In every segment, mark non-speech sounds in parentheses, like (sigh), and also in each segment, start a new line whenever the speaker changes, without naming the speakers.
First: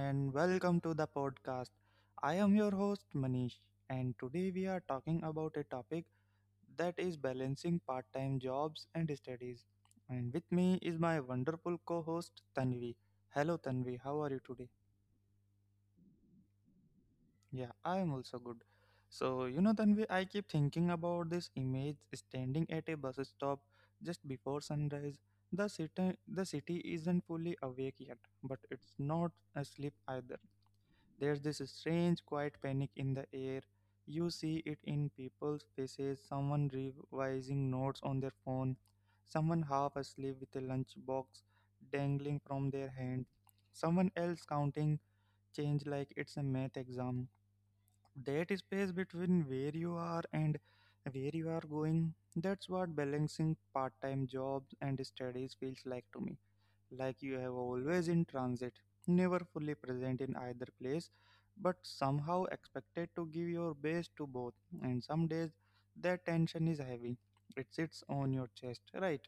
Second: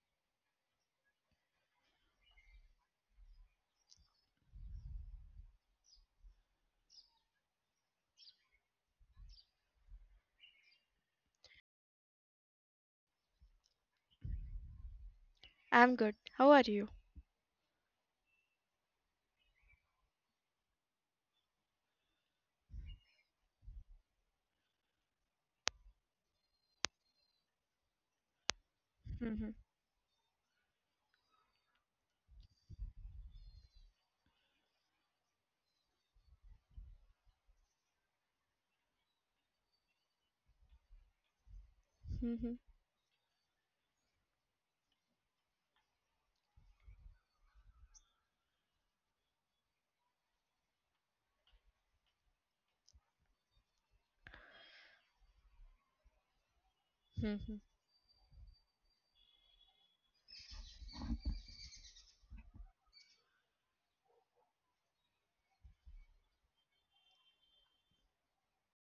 and welcome to the podcast. I am your host, Manish, and today we are talking about a topic that is balancing part time jobs and studies. And with me is my wonderful co host, Tanvi. Hello, Tanvi, how are you today?
I'm good. How are you?
Yeah, I am also good. So, Tanvi, I keep thinking about this image standing at a bus stop just before sunrise. The city isn't fully awake yet, but it's not
Mhm,
asleep either. There's this strange, quiet panic in the air. You see it in people's faces: someone revising notes on their phone, someone half asleep with a lunchbox dangling
mhm,
from their hand, someone else counting change like it's a math exam. That space between where you are and where you are going, that's what balancing part-time jobs and studies feels like to me. Like you have
mhm.
always in transit, never fully present in either place, but somehow expected to give your best to both. And some days that tension is heavy, it sits on your chest, right?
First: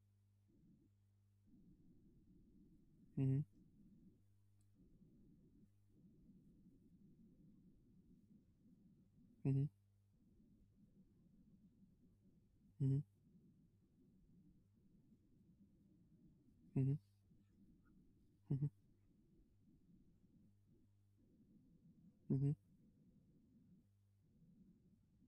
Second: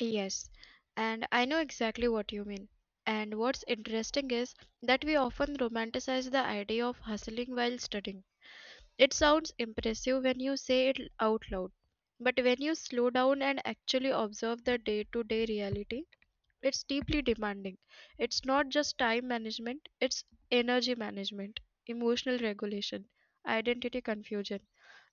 Yes, and I know exactly what you mean.
Mm-hmm,
And what's interesting is that we often romanticize the idea of hustling while studying. It sounds
mm-hmm,
impressive when you say it out loud, but when you
mm-hmm,
slow down and actually observe the day to day reality, it's deeply demanding. It's
mm-hmm,
not just time management, it's energy management,
mm-hmm.
emotional regulation, identity confusion.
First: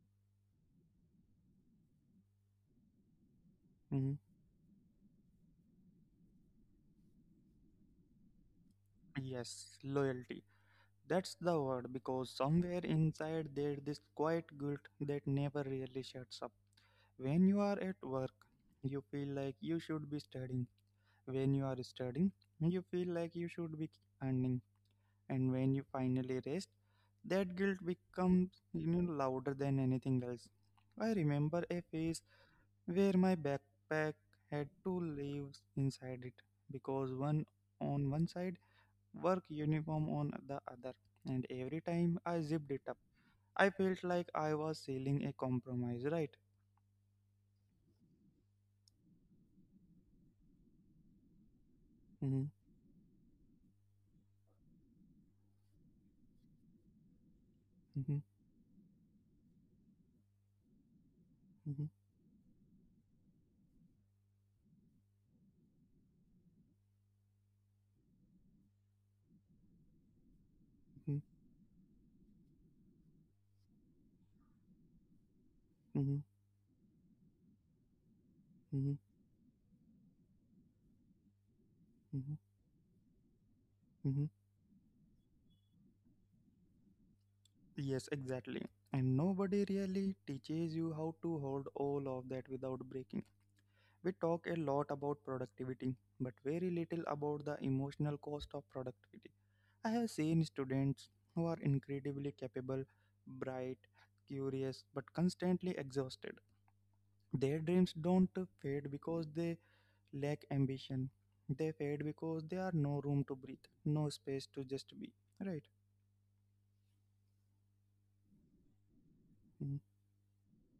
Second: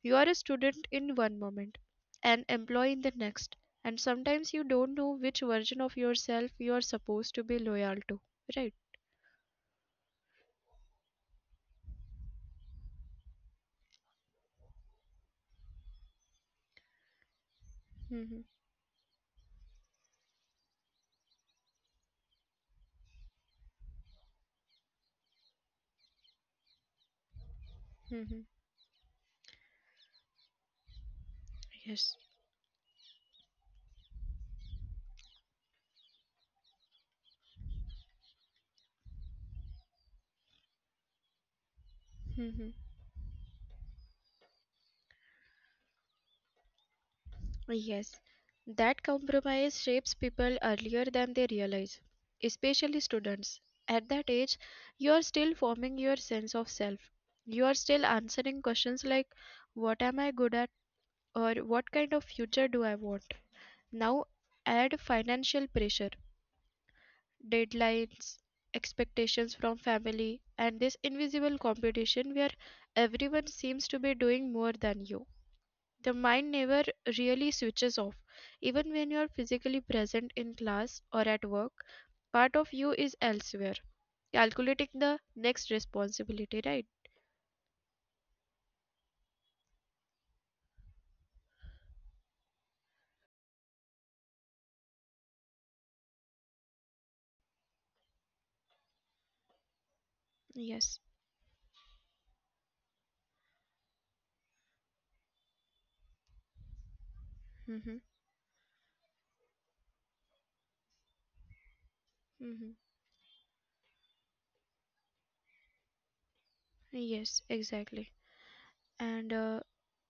You are a student in one moment, an employee in the next, and
Hmm.
sometimes you don't know which version of yourself you are supposed to be loyal to, right?
Yes, loyalty. That's the word, because somewhere inside there this quiet guilt that never really shuts up. When you are at work,
Mhm.
you feel like you should be studying. When you are studying, you feel like you should be earning. And when you finally rest, that guilt
Mhm.
becomes louder than anything else. I remember a
Yes.
phase where my backpack had two leaves inside it because one on one side work uniform on the other. And every time I zipped it up, I felt like I was sealing a compromise, right?
Yes, that compromise shapes people earlier than they realize,
Hmm.
especially students. At that age, you are still forming your sense of self. You are still
Hmm.
answering questions like, what am I good at? Or what
Hmm.
kind of future do I want? Now, add financial pressure, deadlines, expectations from family, and this invisible competition where everyone seems to be doing more than you.
Hmm.
The mind never really switches off.
Hmm.
Even when you are physically present in class or at work,
Hmm.
part of you is elsewhere,
Hmm.
calculating the next responsibility, right?
Yes, exactly. And nobody really teaches you how to hold all of that without breaking. We talk a lot about productivity, but very little about the emotional cost of productivity. I have seen students who
Yes.
are incredibly capable, bright, curious, but constantly exhausted. Their dreams don't
Mm-hmm.
fade because they lack ambition. They fade because there are no room
Mm-hmm.
to breathe, no space to just be. Right.
Yes, exactly.
Mhm,
And uh,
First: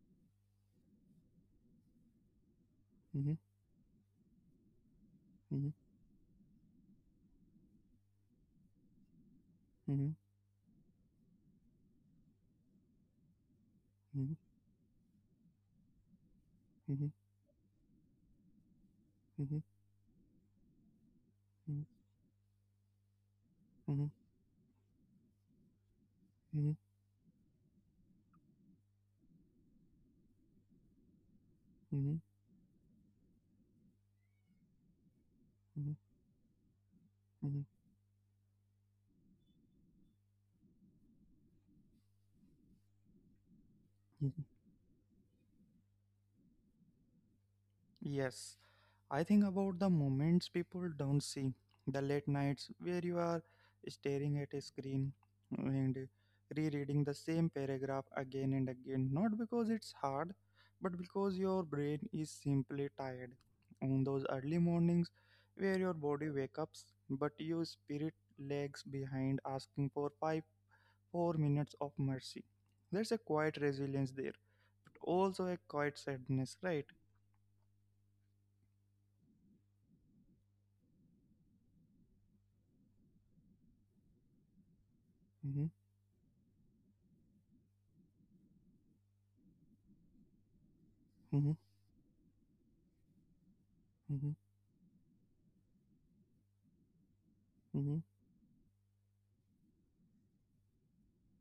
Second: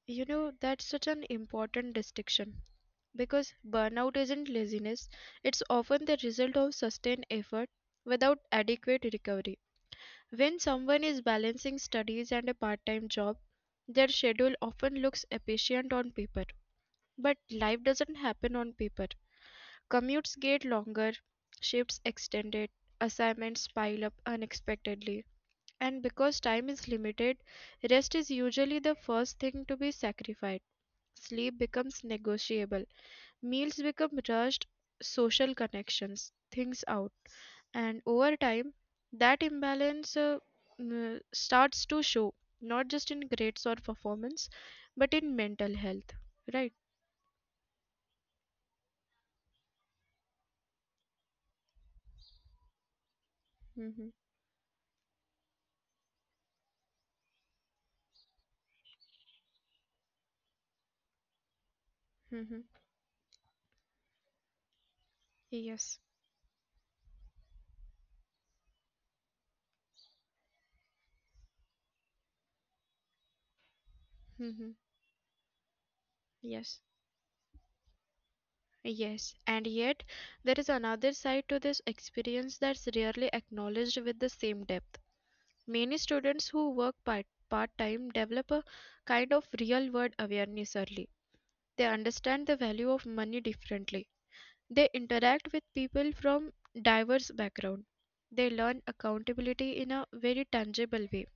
you know, that's such an important distinction
mhm,
because burnout isn't laziness, it's
mhm,
often the result of sustained effort without adequate recovery.
mhm,
When someone is balancing studies and a part time job, their
mhm,
schedule often looks efficient on paper.
mhm,
But life doesn't happen on paper.
mhm, mhm,
Commutes get longer, shifts extended, assignments
mhm,
pile up unexpectedly. And because time is limited, rest is usually the first thing to be sacrificed. Sleep becomes
mhm,
negotiable, meals become rushed, social
mhm,
connections, things out.
mhm,
And over time, that imbalance starts to show, not just in grades or
mhm.
performance, but in mental health, right?
Yes, I think about the moments people don't see, the late nights where you are
Mm-hmm.
staring at a screen and rereading the same paragraph again and again, not because it's hard, but because your brain is
Mm-hmm.
simply tired. On those early mornings where your
Yes.
body wakes up, but your spirit lags behind asking for five, 4 minutes of mercy. There's a quiet resilience there,
Mm-hmm.
but also a quiet sadness, right?
Yes. Yes. And yet, there is another side to this experience that's rarely acknowledged with the same depth.
Hmm.
Many students who work part time develop a kind of real world awareness early.
Hmm.
They understand the value of money differently. They interact with people from diverse backgrounds.
Hmm.
They learn accountability in a very tangible way.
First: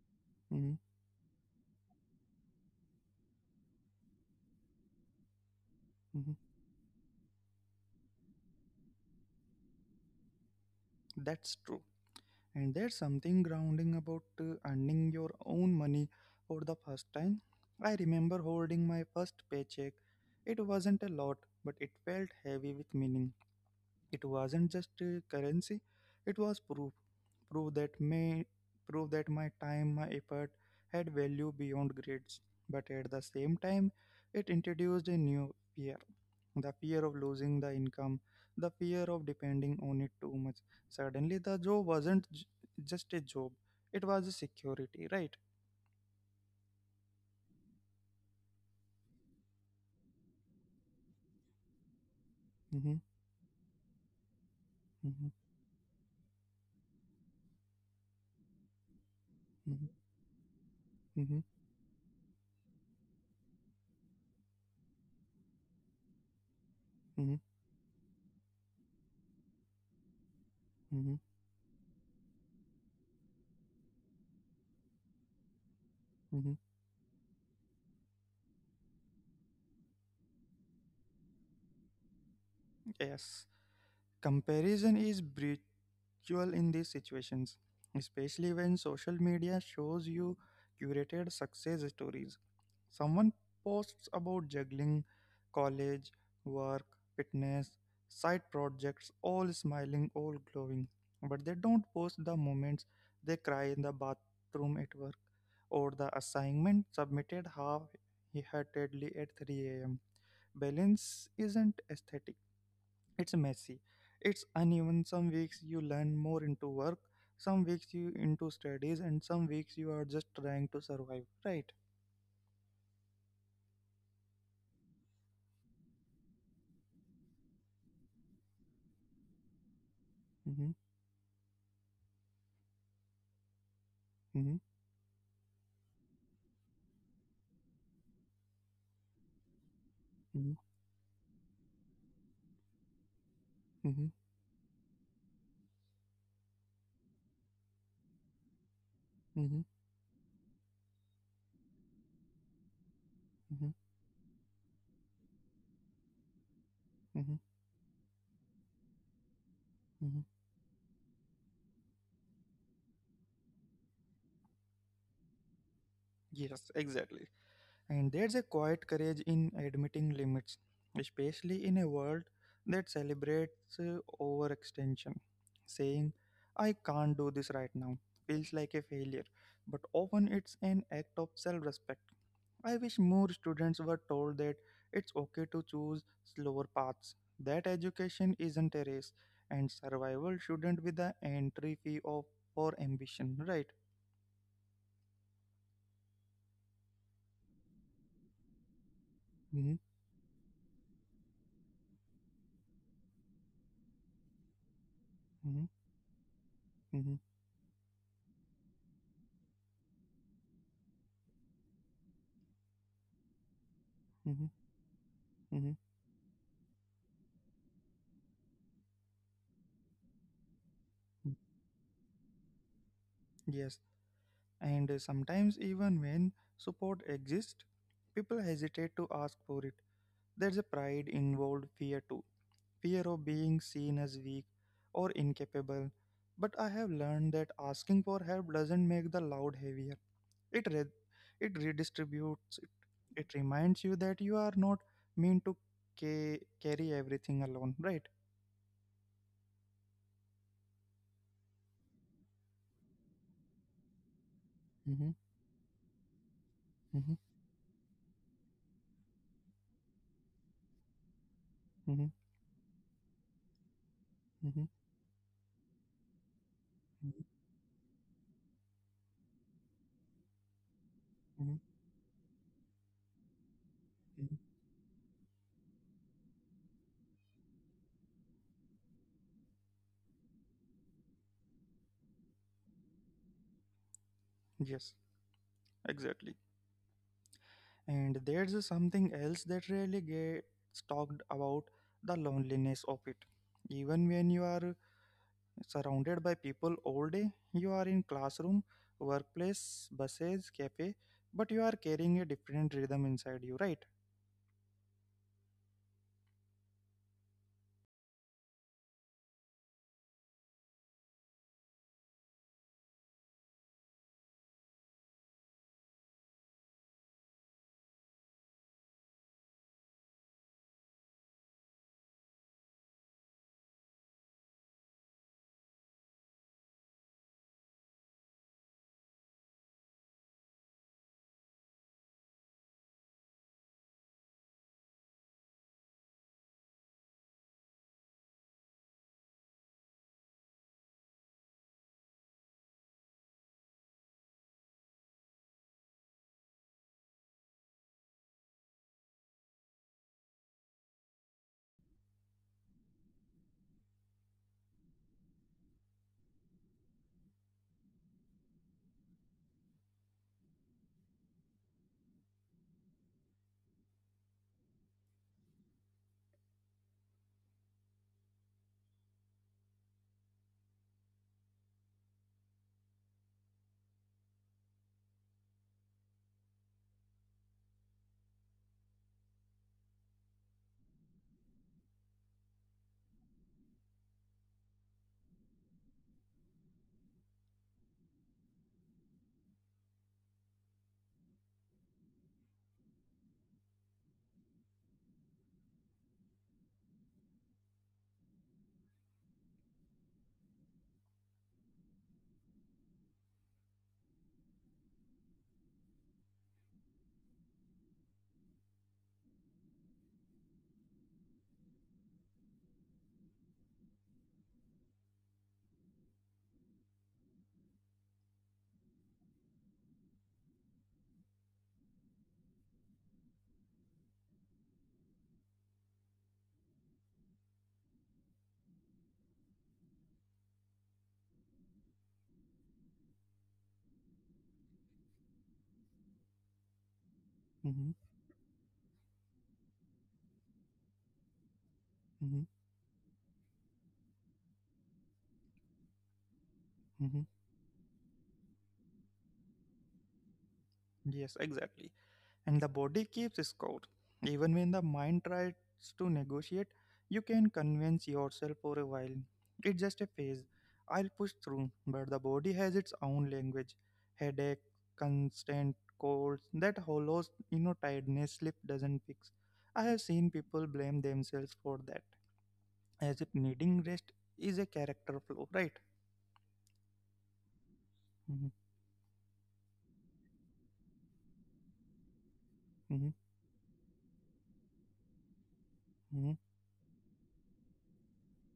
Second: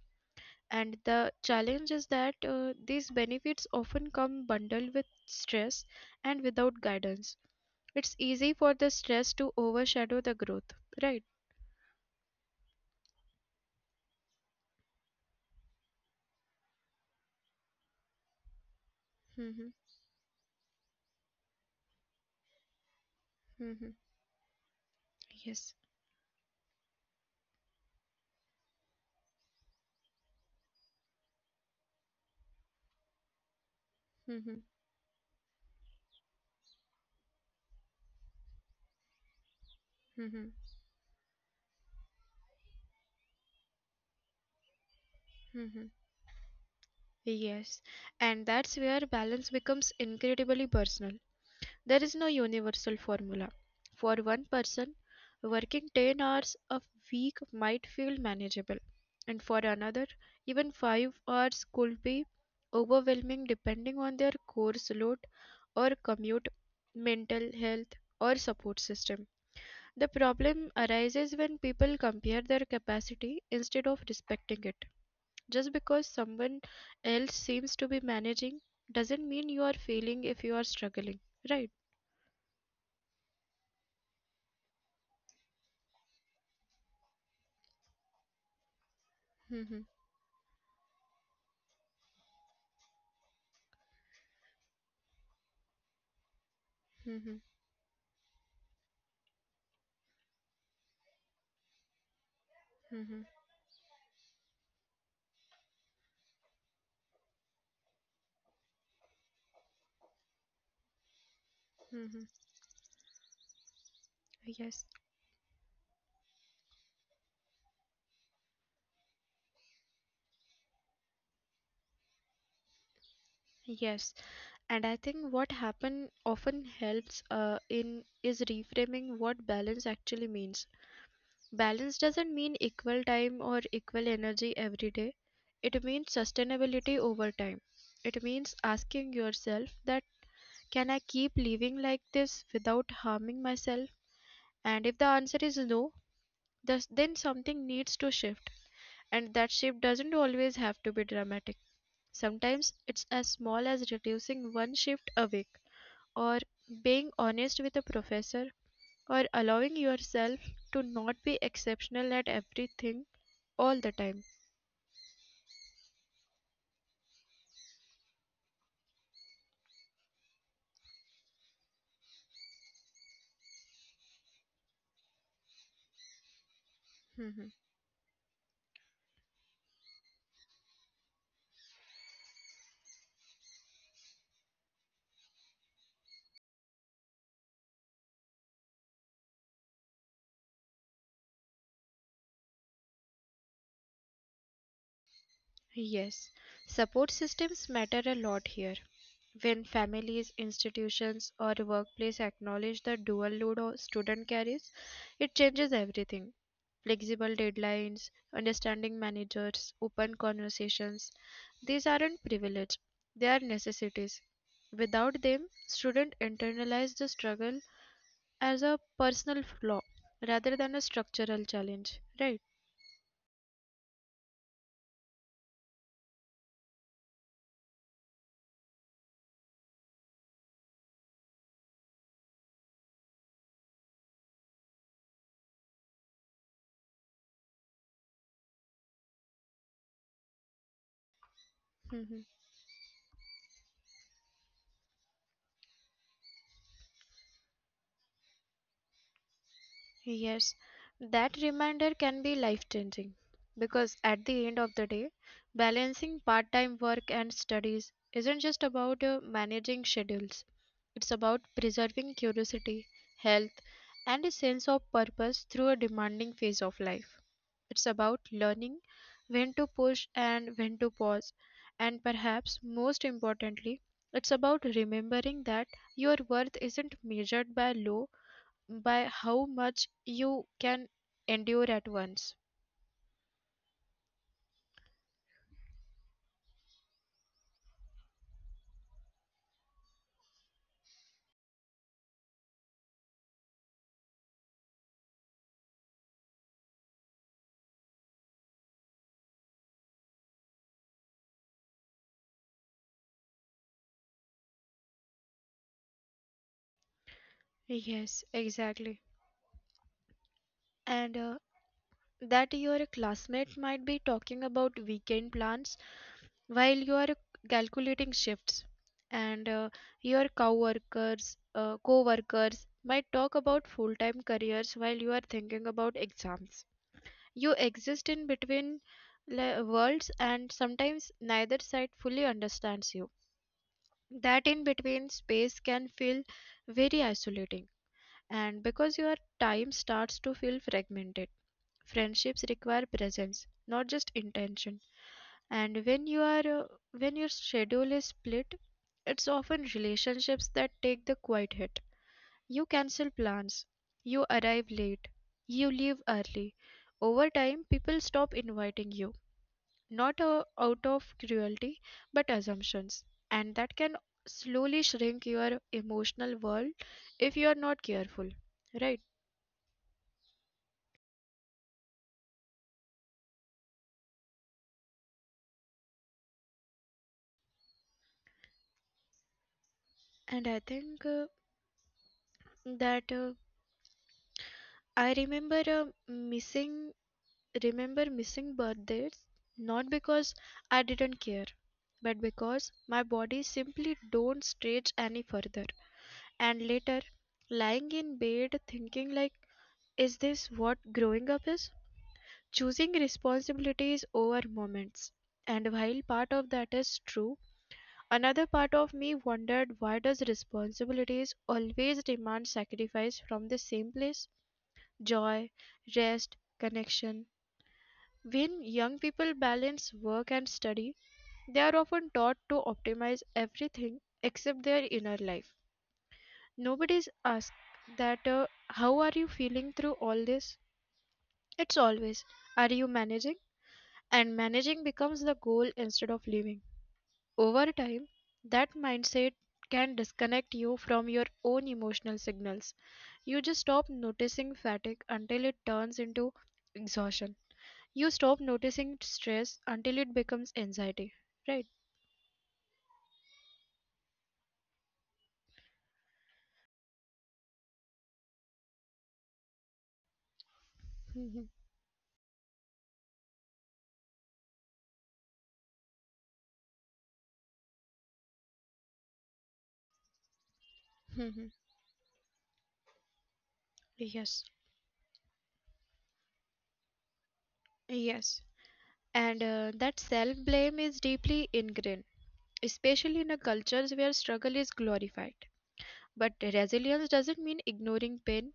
Hmm.
And the challenge is that these benefits often come bundled with stress
Mhm.
and without guidance. It's easy for the stress to overshadow the growth, right?
That's true. And there's something grounding about earning your own money for the first time. I remember holding my first
Mm-hmm,
paycheck. It wasn't a lot, but it felt heavy with meaning.
mm-hmm,
It wasn't just a
yes.
currency; it was proof, proof that may proof that my time, my effort had value beyond grades. But at the same time, it
Mm-hmm,
introduced a new fear: the fear of losing the income, the fear of depending on it too
mm-hmm,
much. Suddenly, the job wasn't just a job; it was a security, right?
mm-hmm. Yes, and that's where balance becomes incredibly personal. There is no
Mm-hmm,
universal formula. For one person,
mm-hmm,
working 10 hours a week might feel manageable, and for
mm-hmm,
another, even 5
mm-hmm,
hours could be overwhelming depending on their course load or commute,
mm-hmm,
mental health, or support system. The problem
mm-hmm. Mm-hmm.
arises when people compare their capacity instead of respecting it. Just because someone else seems to be managing doesn't mean you are failing if you are struggling, right?
Yes, comparison is breach cruel in these situations, especially when social media
(laughs)
shows you curated success stories. Someone posts about juggling, college, work,
Mhm,
fitness, side projects, all smiling, all glowing. But they don't post the moments
mhm,
they cry in the bathroom at work or the assignment submitted half heartedly at 3 a.m. Balance isn't aesthetic,
mhm.
it's messy, it's
Yes,
uneven. Some weeks you learn more into work, some weeks you into studies, and some weeks you are just trying to survive, right?
yes. And I think what happen often helps in is reframing what balance actually means.
Mm-hmm,
Balance doesn't mean equal time or equal energy
mm-hmm,
every day. It means sustainability over time. It means asking yourself that
mm-hmm,
can I keep living like this without harming myself? And if the answer is no, thus then something needs to shift.
mm-hmm,
And
mm-hmm,
that shift doesn't always have to be dramatic. Sometimes it's as
mm-hmm,
small as reducing one shift a week, or
mm-hmm.
being honest with a professor, or allowing
Mm-hmm.
yourself to not be exceptional at everything all the time.
Yes, exactly. And there's a quiet courage in admitting limits, especially in a world that celebrates overextension. Saying I can't do this right now
(laughs)
feels like a failure, but often it's an act of self-respect. I wish more students were told that it's okay to choose slower paths, that education isn't a race, and survival shouldn't be the entry fee of for ambition, right?
Yes, support systems matter a lot here.
Hmm.
When families, institutions, or workplace acknowledge the dual load a student carries,
Hmm.
it changes everything.
Hmm.
Flexible deadlines, understanding managers, open conversations. These aren't privilege, they
Hmm.
are necessities.
Hmm.
Without them, students internalize the struggle as a personal flaw rather than a structural challenge, right?
Yes, and sometimes even when support exists, people hesitate to ask for it. There's a pride involved, fear too, fear of being seen as weak or incapable. But I have learned that asking for help doesn't make the load heavier. It re- it redistributes it. It
(laughs)
reminds you that you are not meant to carry everything alone, right?
Yes, that reminder can be life changing
Mm-hmm,
because at the end of the day,
mm-hmm,
balancing part time work and studies isn't just about managing schedules,
mm-hmm,
it's about preserving curiosity,
mm-hmm,
health, and a sense of purpose through a demanding phase of life. It's about learning when to push
mm-hmm,
and when to pause, and perhaps most
mm-hmm.
importantly, it's about remembering that your worth isn't measured by how much you can endure at once.
Yes, exactly. And there's something else that really gets talked about, the loneliness of it. Even when you are surrounded by people all day, you are in classroom, workplace, buses, cafe, but you are carrying a different rhythm inside you, right?
Yes, exactly. And that your classmate might be talking about weekend plans while you are calculating shifts. And your co-workers might talk about full-time careers while you are thinking about exams. You exist in between worlds and sometimes neither side fully understands you. That in between space can feel very isolating, and because your time starts to feel fragmented, friendships require presence, not just intention. And when your schedule is split, it's often relationships that take the quiet hit. You cancel plans, you arrive late, you leave early. Over time, people stop inviting you, not out of cruelty but assumptions, and that can slowly shrink your emotional world if you are not careful, right? And I think that I remember missing birthdays, not because I didn't care but because my body simply don't stretch any further. And later, lying in bed thinking, like, is this what growing up is, choosing responsibilities over moments? And while part of that is true, another part of me wondered, why does responsibilities always demand sacrifice from the same place? Joy, rest, connection. When young people balance work and study, they are often taught to optimize everything except their inner life. Nobody's asked that, how are you feeling through all this? It's always, are you managing? And managing becomes the goal instead of living. Over time,
Mm-hmm,
that mindset can disconnect you from your own emotional signals.
mm-hmm.
You just stop noticing fatigue until it turns into exhaustion. You stop noticing stress until it becomes anxiety, right?
Yes, exactly. And the body keeps score. Even when the mind tries to negotiate, you can convince yourself for a while. It's just a phase.
Mhm,
I'll push through. But the body has its own language. Headache, constant colds, that hollows, tiredness sleep doesn't fix. I have seen people blame
mhm.
themselves for that, as if needing
Yes,
rest is a character flaw, right?
yes.
Mhm,
And that self blame is deeply ingrained, especially
mhm,
in a cultures where struggle is glorified. But
mhm,
resilience doesn't mean ignoring pain,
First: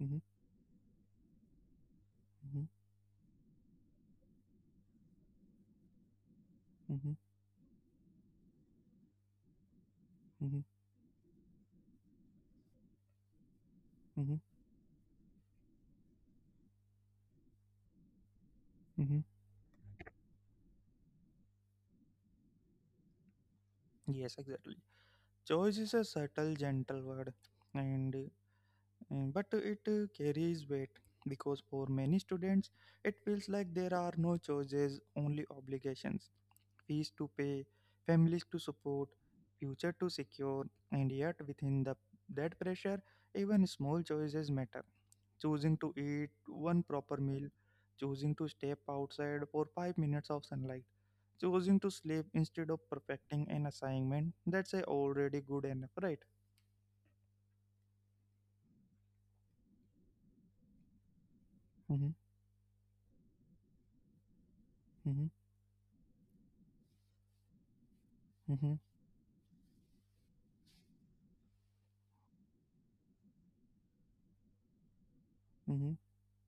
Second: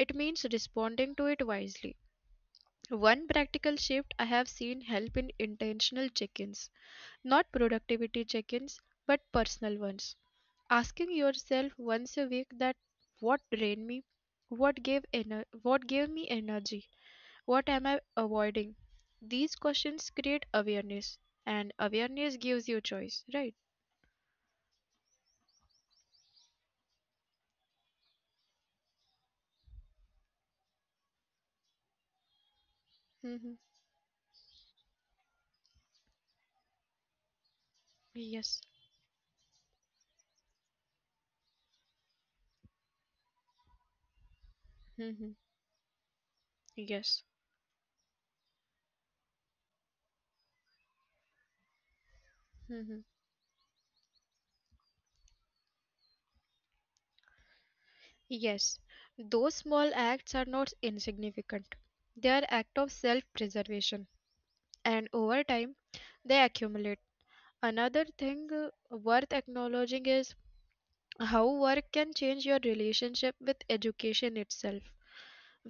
it
mhm,
means responding to it wisely.
mhm,
One practical shift I have seen help in intentional check ins,
mhm,
not productivity check ins, but personal ones.
mhm,
Asking yourself once a week that what drained me,
mhm,
what gave me energy, what am I avoiding.
mhm.
These questions create awareness, and awareness gives you choice, right?
Yes, exactly. Choice is a subtle, gentle word, and but it carries weight because for many students it feels like
Hmm.
there are no choices, only obligations: fees to pay, families to
Yes.
support, future to secure. And yet within the that pressure, even small choices matter.
Hmm.
Choosing to eat one proper meal,
Yes.
choosing to step outside for 5 minutes of sunlight, choosing to sleep instead of
Mm-hmm.
perfecting an assignment that's a already good enough, right?
Yes, those small acts are not
Mm-hmm,
insignificant. They are acts of self preservation,
mm-hmm,
and over time they accumulate. Another
mm-hmm,
thing worth acknowledging is how work can change your relationship with education itself.
mm-hmm,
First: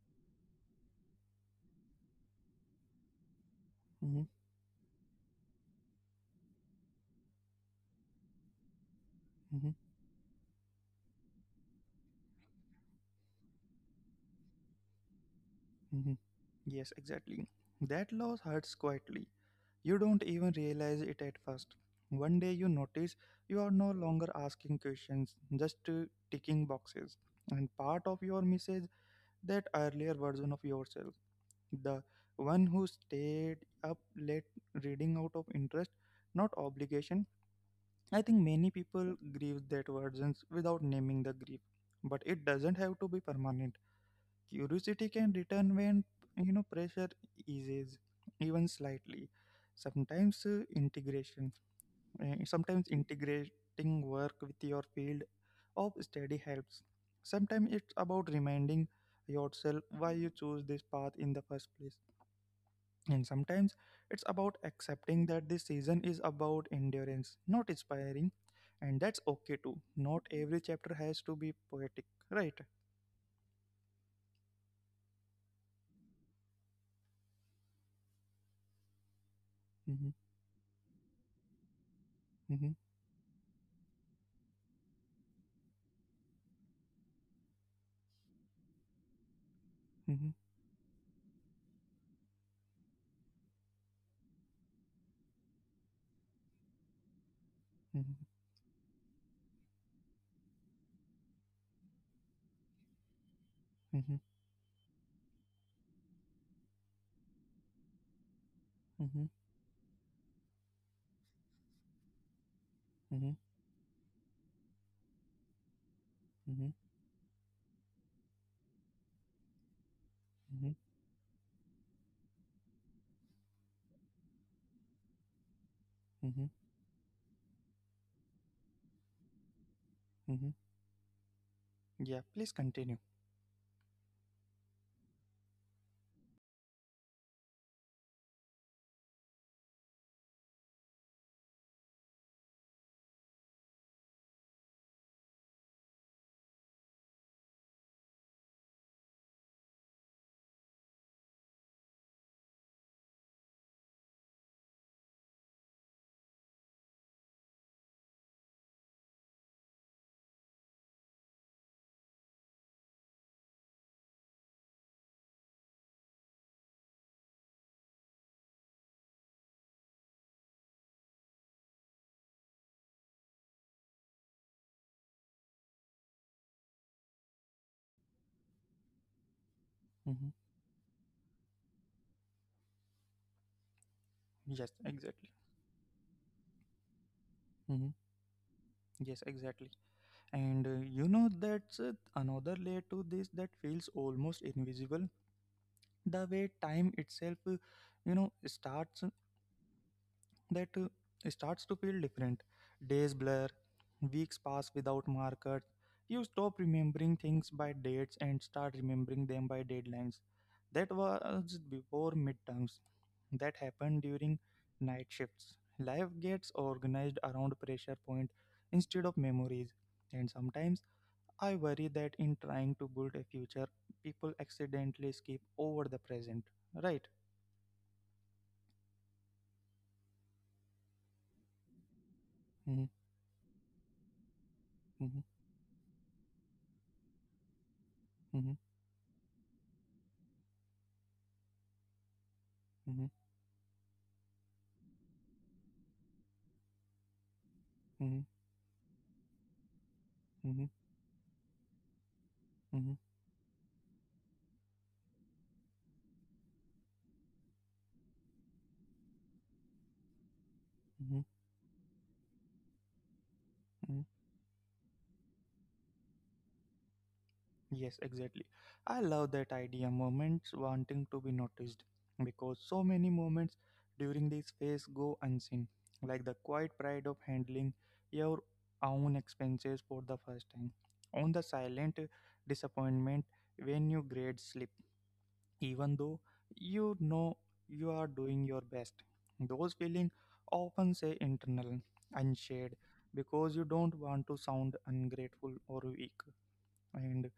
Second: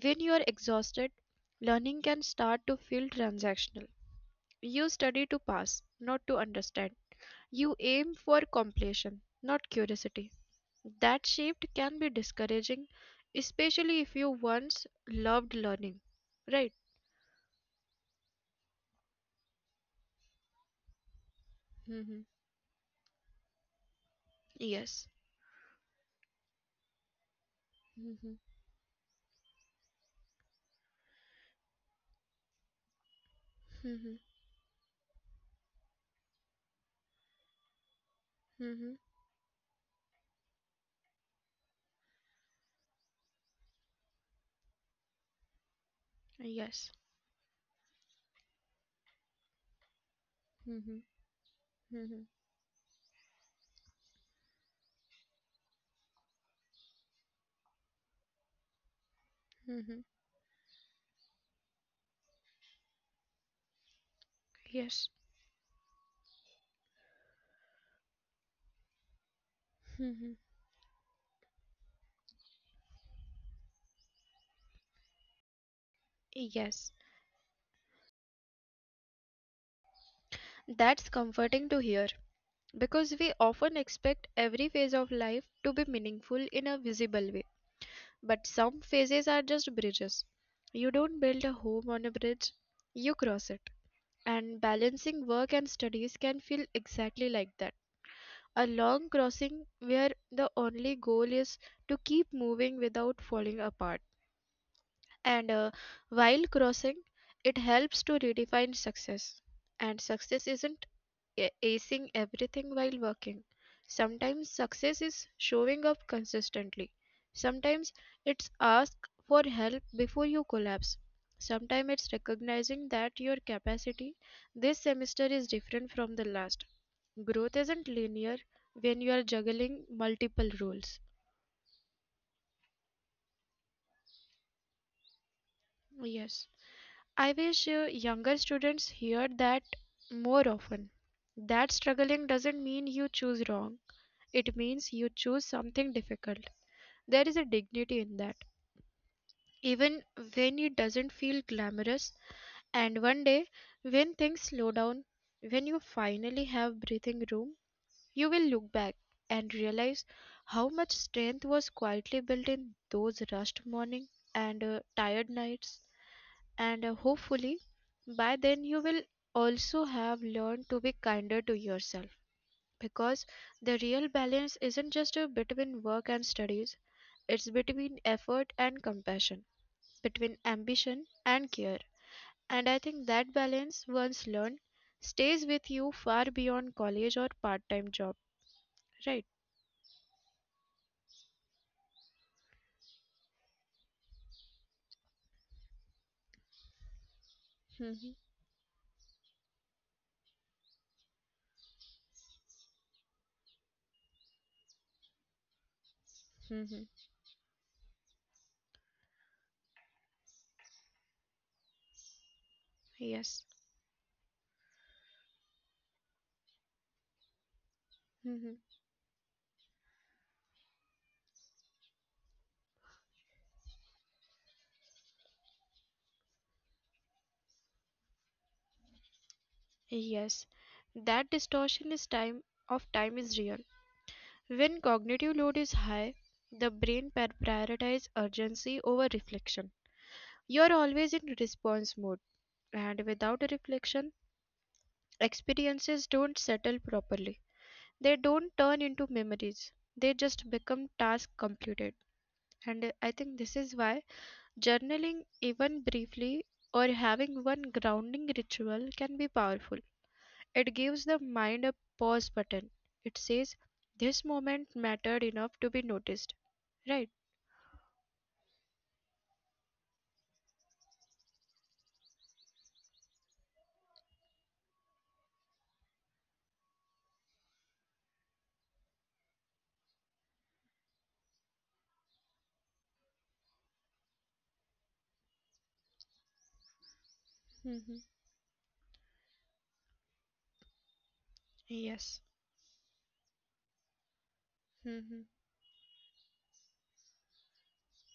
When you are exhausted, learning can start to feel transactional.
mm-hmm,
You study to pass, not to understand. You aim for completion, not
mm-hmm.
curiosity. That shift can be discouraging, especially if you once loved learning,
Hmm.
right?
Yes, exactly. That loss hurts quietly. You don't even realize it at first.
Mm-hmm.
One day you notice you are no longer asking
Yes.
questions, just ticking boxes. And part of
Mm-hmm.
your message, that earlier version of yourself, the one who stayed up
Mm-hmm.
late reading out of interest, not obligation. I think many
Mm-hmm.
people grieve that versions without naming the grief. But it doesn't have to be permanent. Curiosity can return when
Yes.
pressure eases, even slightly. sometimes uh,
Mm-hmm.
integration
Mm-hmm.
uh, sometimes integrating work with your field of study helps. Sometimes it's about reminding yourself
Mm-hmm.
why you chose this path in the first place, and sometimes it's about
Yes.
accepting that this season is about endurance, not inspiring. And that's okay too. Not
Mm-hmm.
every chapter has to be poetic, right?
Yes.
Mhm,
That's comforting to hear
mhm,
because we often expect every phase of life to be meaningful in a visible way. But some phases are just bridges.
mhm,
You don't build a home on a bridge, you cross it. And balancing work and studies can feel exactly like that.
mhm,
A long crossing where the only goal is to keep moving without falling apart.
mhm,
And while crossing, it helps to redefine success.
mhm,
And success isn't acing everything while working.
mhm,
Sometimes success is showing up consistently.
mhm,
Sometimes it's ask for help before you collapse.
mhm,
Sometimes it's recognizing that your capacity this semester is different from the last. Growth
mhm,
isn't linear when you are juggling multiple roles.
mhm. Yeah, please continue.
Yes. I wish younger students hear that more often. That struggling doesn't mean you choose wrong. It means you choose something difficult. There is a dignity in that, even when it doesn't feel glamorous. And one day, when things slow down, when you finally have breathing room, you will look back and realize how much strength was quietly built in those rushed mornings and tired nights. And hopefully, by then, you will also have learned to be kinder to yourself. Because the real balance isn't just a between work and studies, it's between effort and compassion, between ambition
Mhm.
and care. And I think that balance, once learned, stays with
Yes,
you far
exactly.
beyond college or part time job,
Mhm.
right?
Yes, exactly. And that's another layer to this that feels almost invisible. The way time
Mm-hmm.
itself you know, starts. that uh, starts to feel different. Days blur, weeks pass without markers.
Mm-hmm.
You stop remembering things by dates and start remembering them by deadlines. That was before
Yes.
midterms. That happened during night shifts. Life gets organized around
Mm-hmm.
pressure point instead of memories. And sometimes I worry that in trying to build a future, people accidentally skip over the present, right?
Yes. That distortion is time of time is real.
Mm-hmm,
When cognitive load is
mm-hmm,
high, the brain prioritizes urgency over
mm-hmm,
reflection. You're always in response mode and without
mm-hmm,
reflection, experiences don't settle properly. They don't turn
mm-hmm,
into memories. They just become task
mm-hmm. Mm-hmm.
completed. And I think this is why journaling, even briefly, or having one grounding ritual can be powerful. It gives the mind a
Mhm,
pause button. It says, this moment
mhm.
mattered enough to be noticed. Right?
Yes, exactly. I love that idea, moments wanting to be noticed, because so many moments during this phase go unseen, like the quiet pride of handling your own expenses for the first time, on the silent disappointment when your grades slip, even though you
Mm-hmm.
know you are doing your best. Those feelings often say
Yes.
internal, unshared, because you don't want to
Mm-hmm.
sound ungrateful or weak. And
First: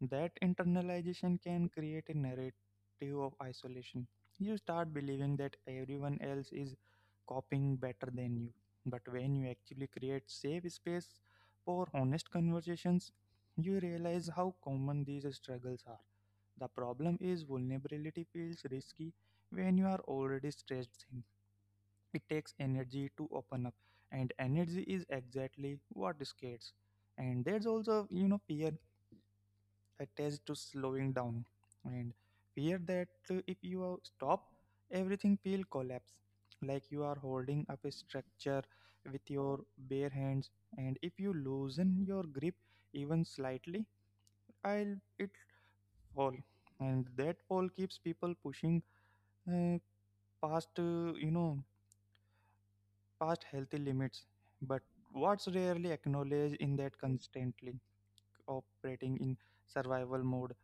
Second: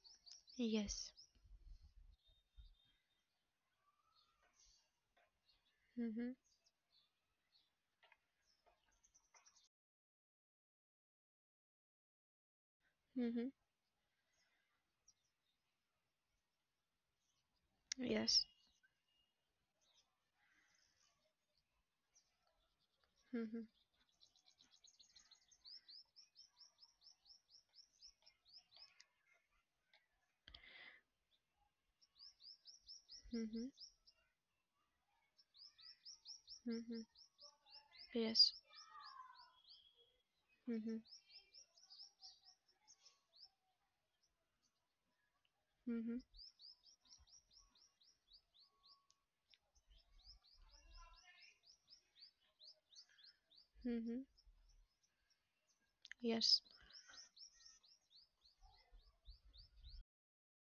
that
Yes.
internalization can create a narrative of isolation. You start believing that everyone
Mm-hmm.
else is copying better than you. But when you actually create safe space for honest conversations,
Mm-hmm.
you realize how common these struggles are. The problem is vulnerability
Yes.
feels risky when you are already stressed thin. It takes energy to
Mm-hmm.
open up, and energy is exactly what scares. And there's also, fear attached to slowing down, and fear that if
Mm-hmm.
you are stop everything will collapse, like
Mm-hmm.
you are holding up a
Yes.
structure with your bare hands, and
Mm-hmm.
if you loosen your grip even slightly I'll it
Hmm.
fall. And that fall keeps people pushing uh, past healthy limits.
Hmm.
But what's rarely acknowledged
Yes,
in that, constantly operating in survival mode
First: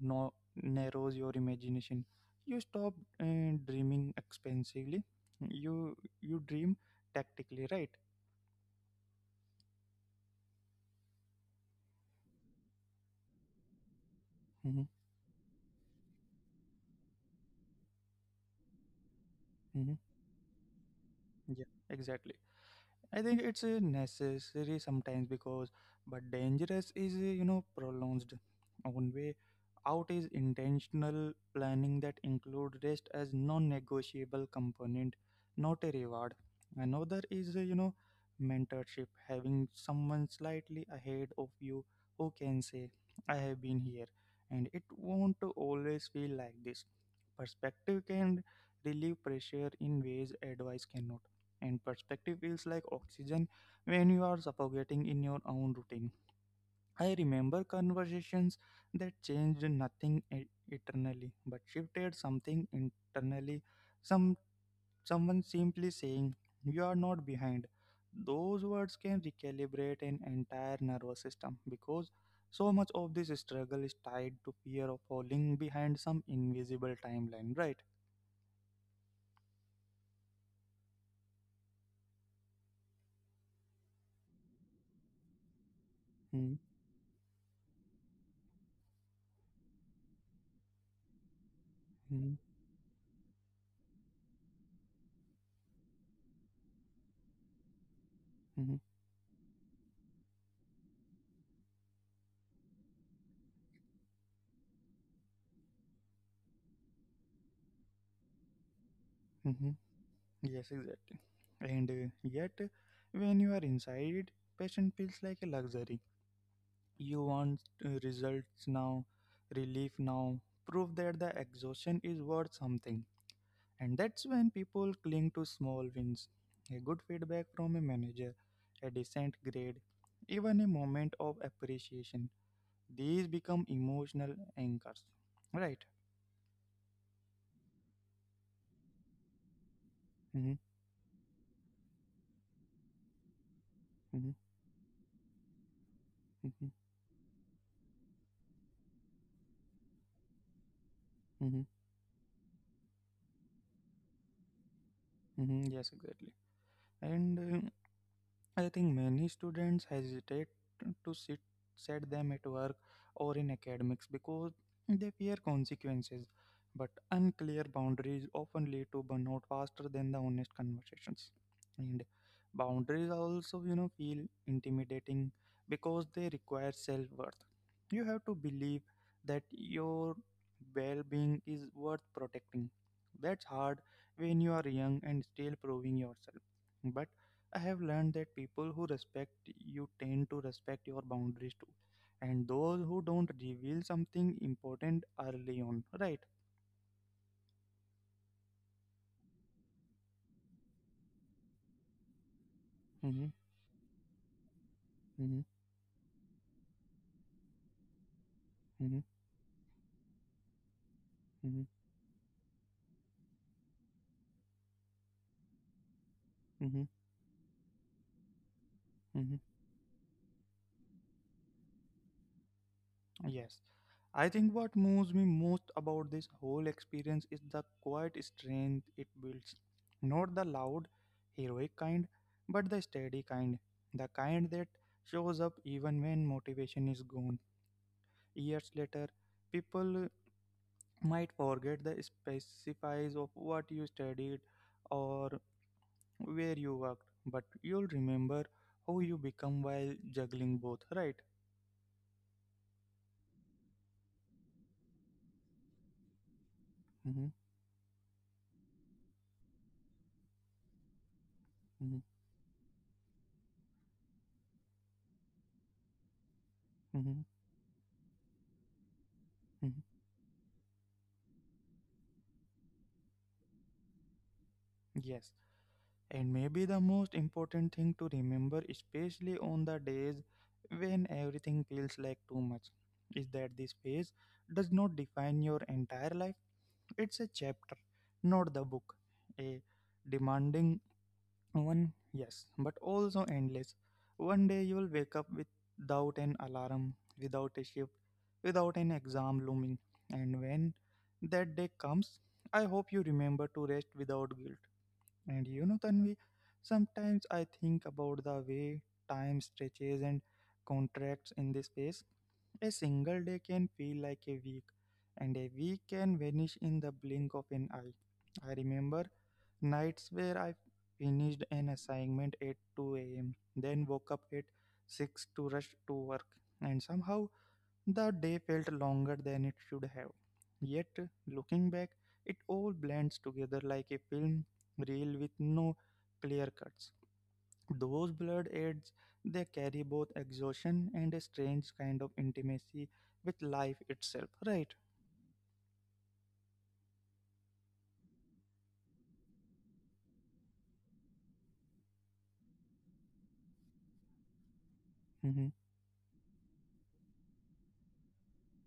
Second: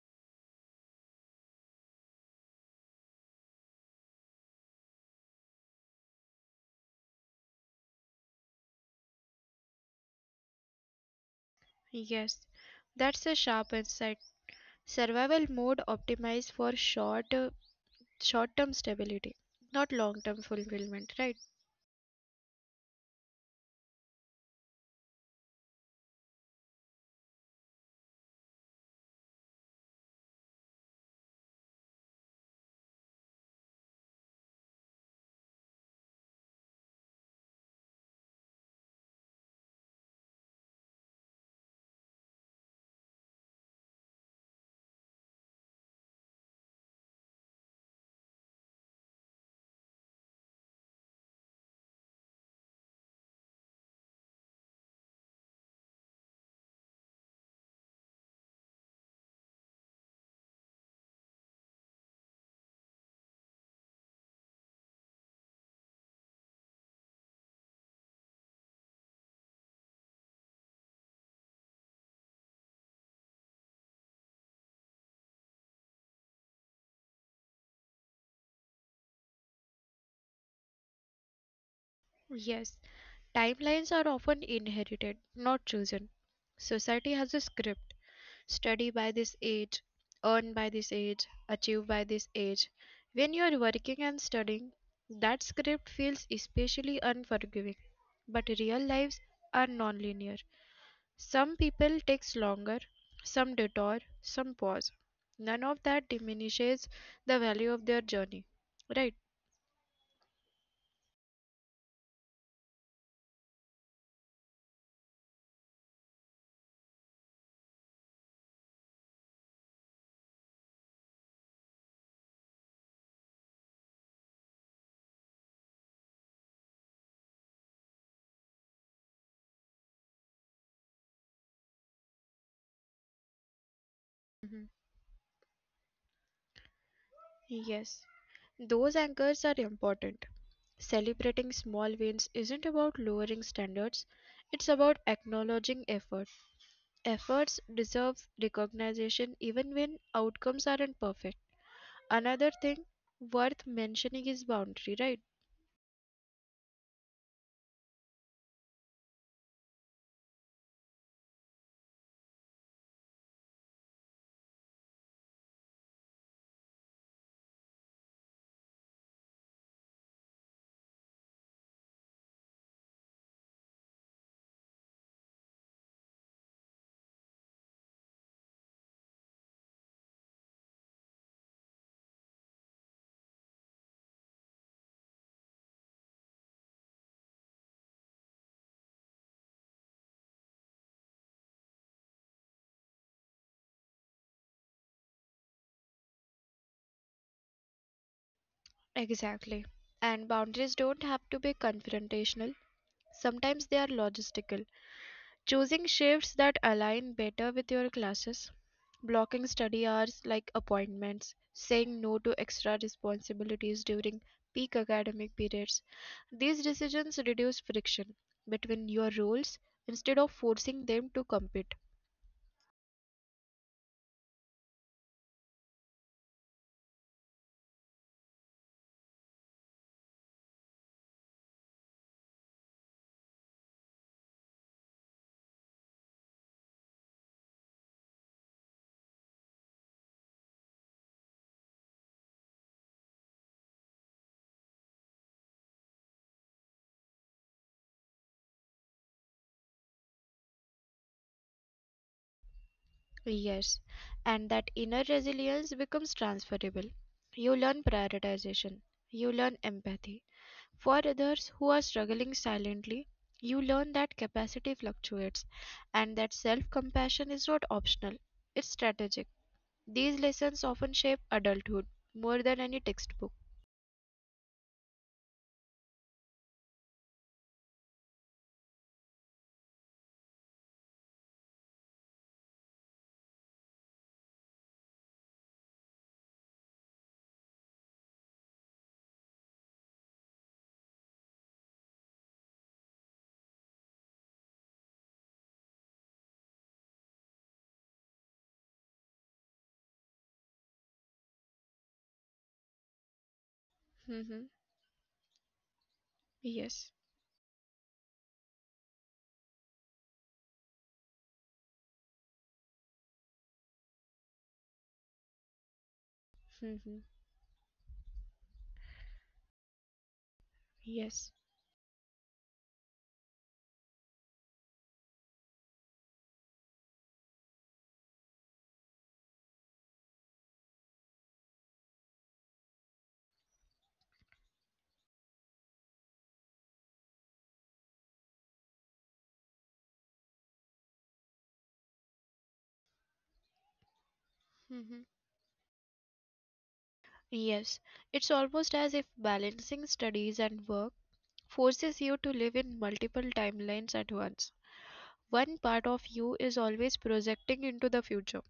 narrows your imagination. You stop dreaming expensively. You you dream tactically, right?
yes. That's a sharp insight.
Mm-hmm,
Survival mode optimized for short-term stability,
mm-hmm.
not long-term fulfillment, right?
Yeah, exactly. I think it's necessary sometimes because, but dangerous is, prolonged. One way out is intentional planning that include rest as non-negotiable component, not a reward. Another is, mentorship, having someone slightly ahead of you who can say, I have been here, and it won't always feel like this. Perspective can relieve pressure in ways advice cannot, and perspective feels like oxygen when you are suffocating in your own routine. I remember conversations that changed nothing eternally but shifted something internally. Some someone simply saying you are not behind. Those words can recalibrate an entire nervous system because so much of this struggle is tied to fear of falling behind some invisible timeline, right?
Yes. Timelines are often inherited, not chosen. Society has a script. Study by this age, earn by this age,
Mm-hmm.
achieve by this age. When you are working and studying, that script feels especially unforgiving. But real lives are non-linear. Some people takes longer, some detour, some pause. None of that diminishes the value of their journey, right?
Yes, exactly. And yet, when you are inside it, patient feels like a luxury. You want results now, relief now, proof that the exhaustion is worth something. And that's when people cling to small wins. A good feedback from a manager, a decent grade, even a moment of appreciation. These become emotional
Mhm.
anchors. Right?
Yes, those anchors are important.
Mm-hmm,
Celebrating small wins isn't about lowering standards,
mm-hmm,
it's about acknowledging effort.
mm-hmm,
Efforts deserve recognition even when outcomes aren't perfect.
mm-hmm,
Another thing worth mentioning is boundary, right?
mm-hmm. Yes, exactly. And I think many students hesitate to sit set them at work or in academics because they fear consequences. But unclear boundaries often lead to burnout faster than the honest conversations. And boundaries also, feel intimidating because they require self worth. You have to believe that your well being is worth protecting. That's hard when you are young and still proving yourself. But I have learned that people who respect you tend to respect your boundaries too, and those who don't reveal something important early on, right?
Exactly. And boundaries don't have to be confrontational.
Mm-hmm,
Sometimes they are logistical,
mm-hmm,
choosing shifts that align better with your classes,
mm-hmm,
blocking study hours like
mm-hmm,
appointments, saying no to extra responsibilities during peak academic periods.
mm-hmm,
These decisions reduce friction
mm-hmm.
between your roles instead of forcing them to compete.
Yes. I think what moves me most about this whole experience is the quiet strength it builds. Not the loud, heroic kind, but the steady kind. The kind that shows up even when motivation is gone. Years later, people might forget the specifics of what you studied or where you worked, but you'll remember how you become while juggling both, right?
Yes, and that inner resilience becomes transferable.
Hmm.
You learn prioritization, you learn empathy
Hmm.
for others who are struggling silently, you learn that capacity fluctuates
Hmm.
and that self compassion is not optional,
Hmm.
it's strategic. These lessons often shape adulthood more than any textbook.
Yes, and maybe the most important thing to remember, especially on the days when everything feels like too much, is that this phase does not define your entire life. It's a chapter, not the book. A demanding One, yes, but also endless. One day you'll wake up without an alarm, without a shift, without an exam looming. And when that day comes, I hope you remember to rest without guilt.
Hmm.
And you know, Tanvi, sometimes I
Yes.
think about the way time stretches and contracts in this space. A single day can feel like a week, and a week can vanish in the blink of an
Hmm.
eye. I remember nights where I finished an
Yes.
assignment at 2 a.m., then woke up at 6 to rush to work, and somehow the day felt longer than it should have. Yet, looking back, it all blends together like a film reel with no clear cuts. Those blurred edges, they carry both exhaustion and a strange kind of intimacy with life itself, right?
Hmm. Yes. It's almost as if balancing studies and work forces you to live in multiple timelines at once.
Mm-hmm,
One part of you is always projecting into the future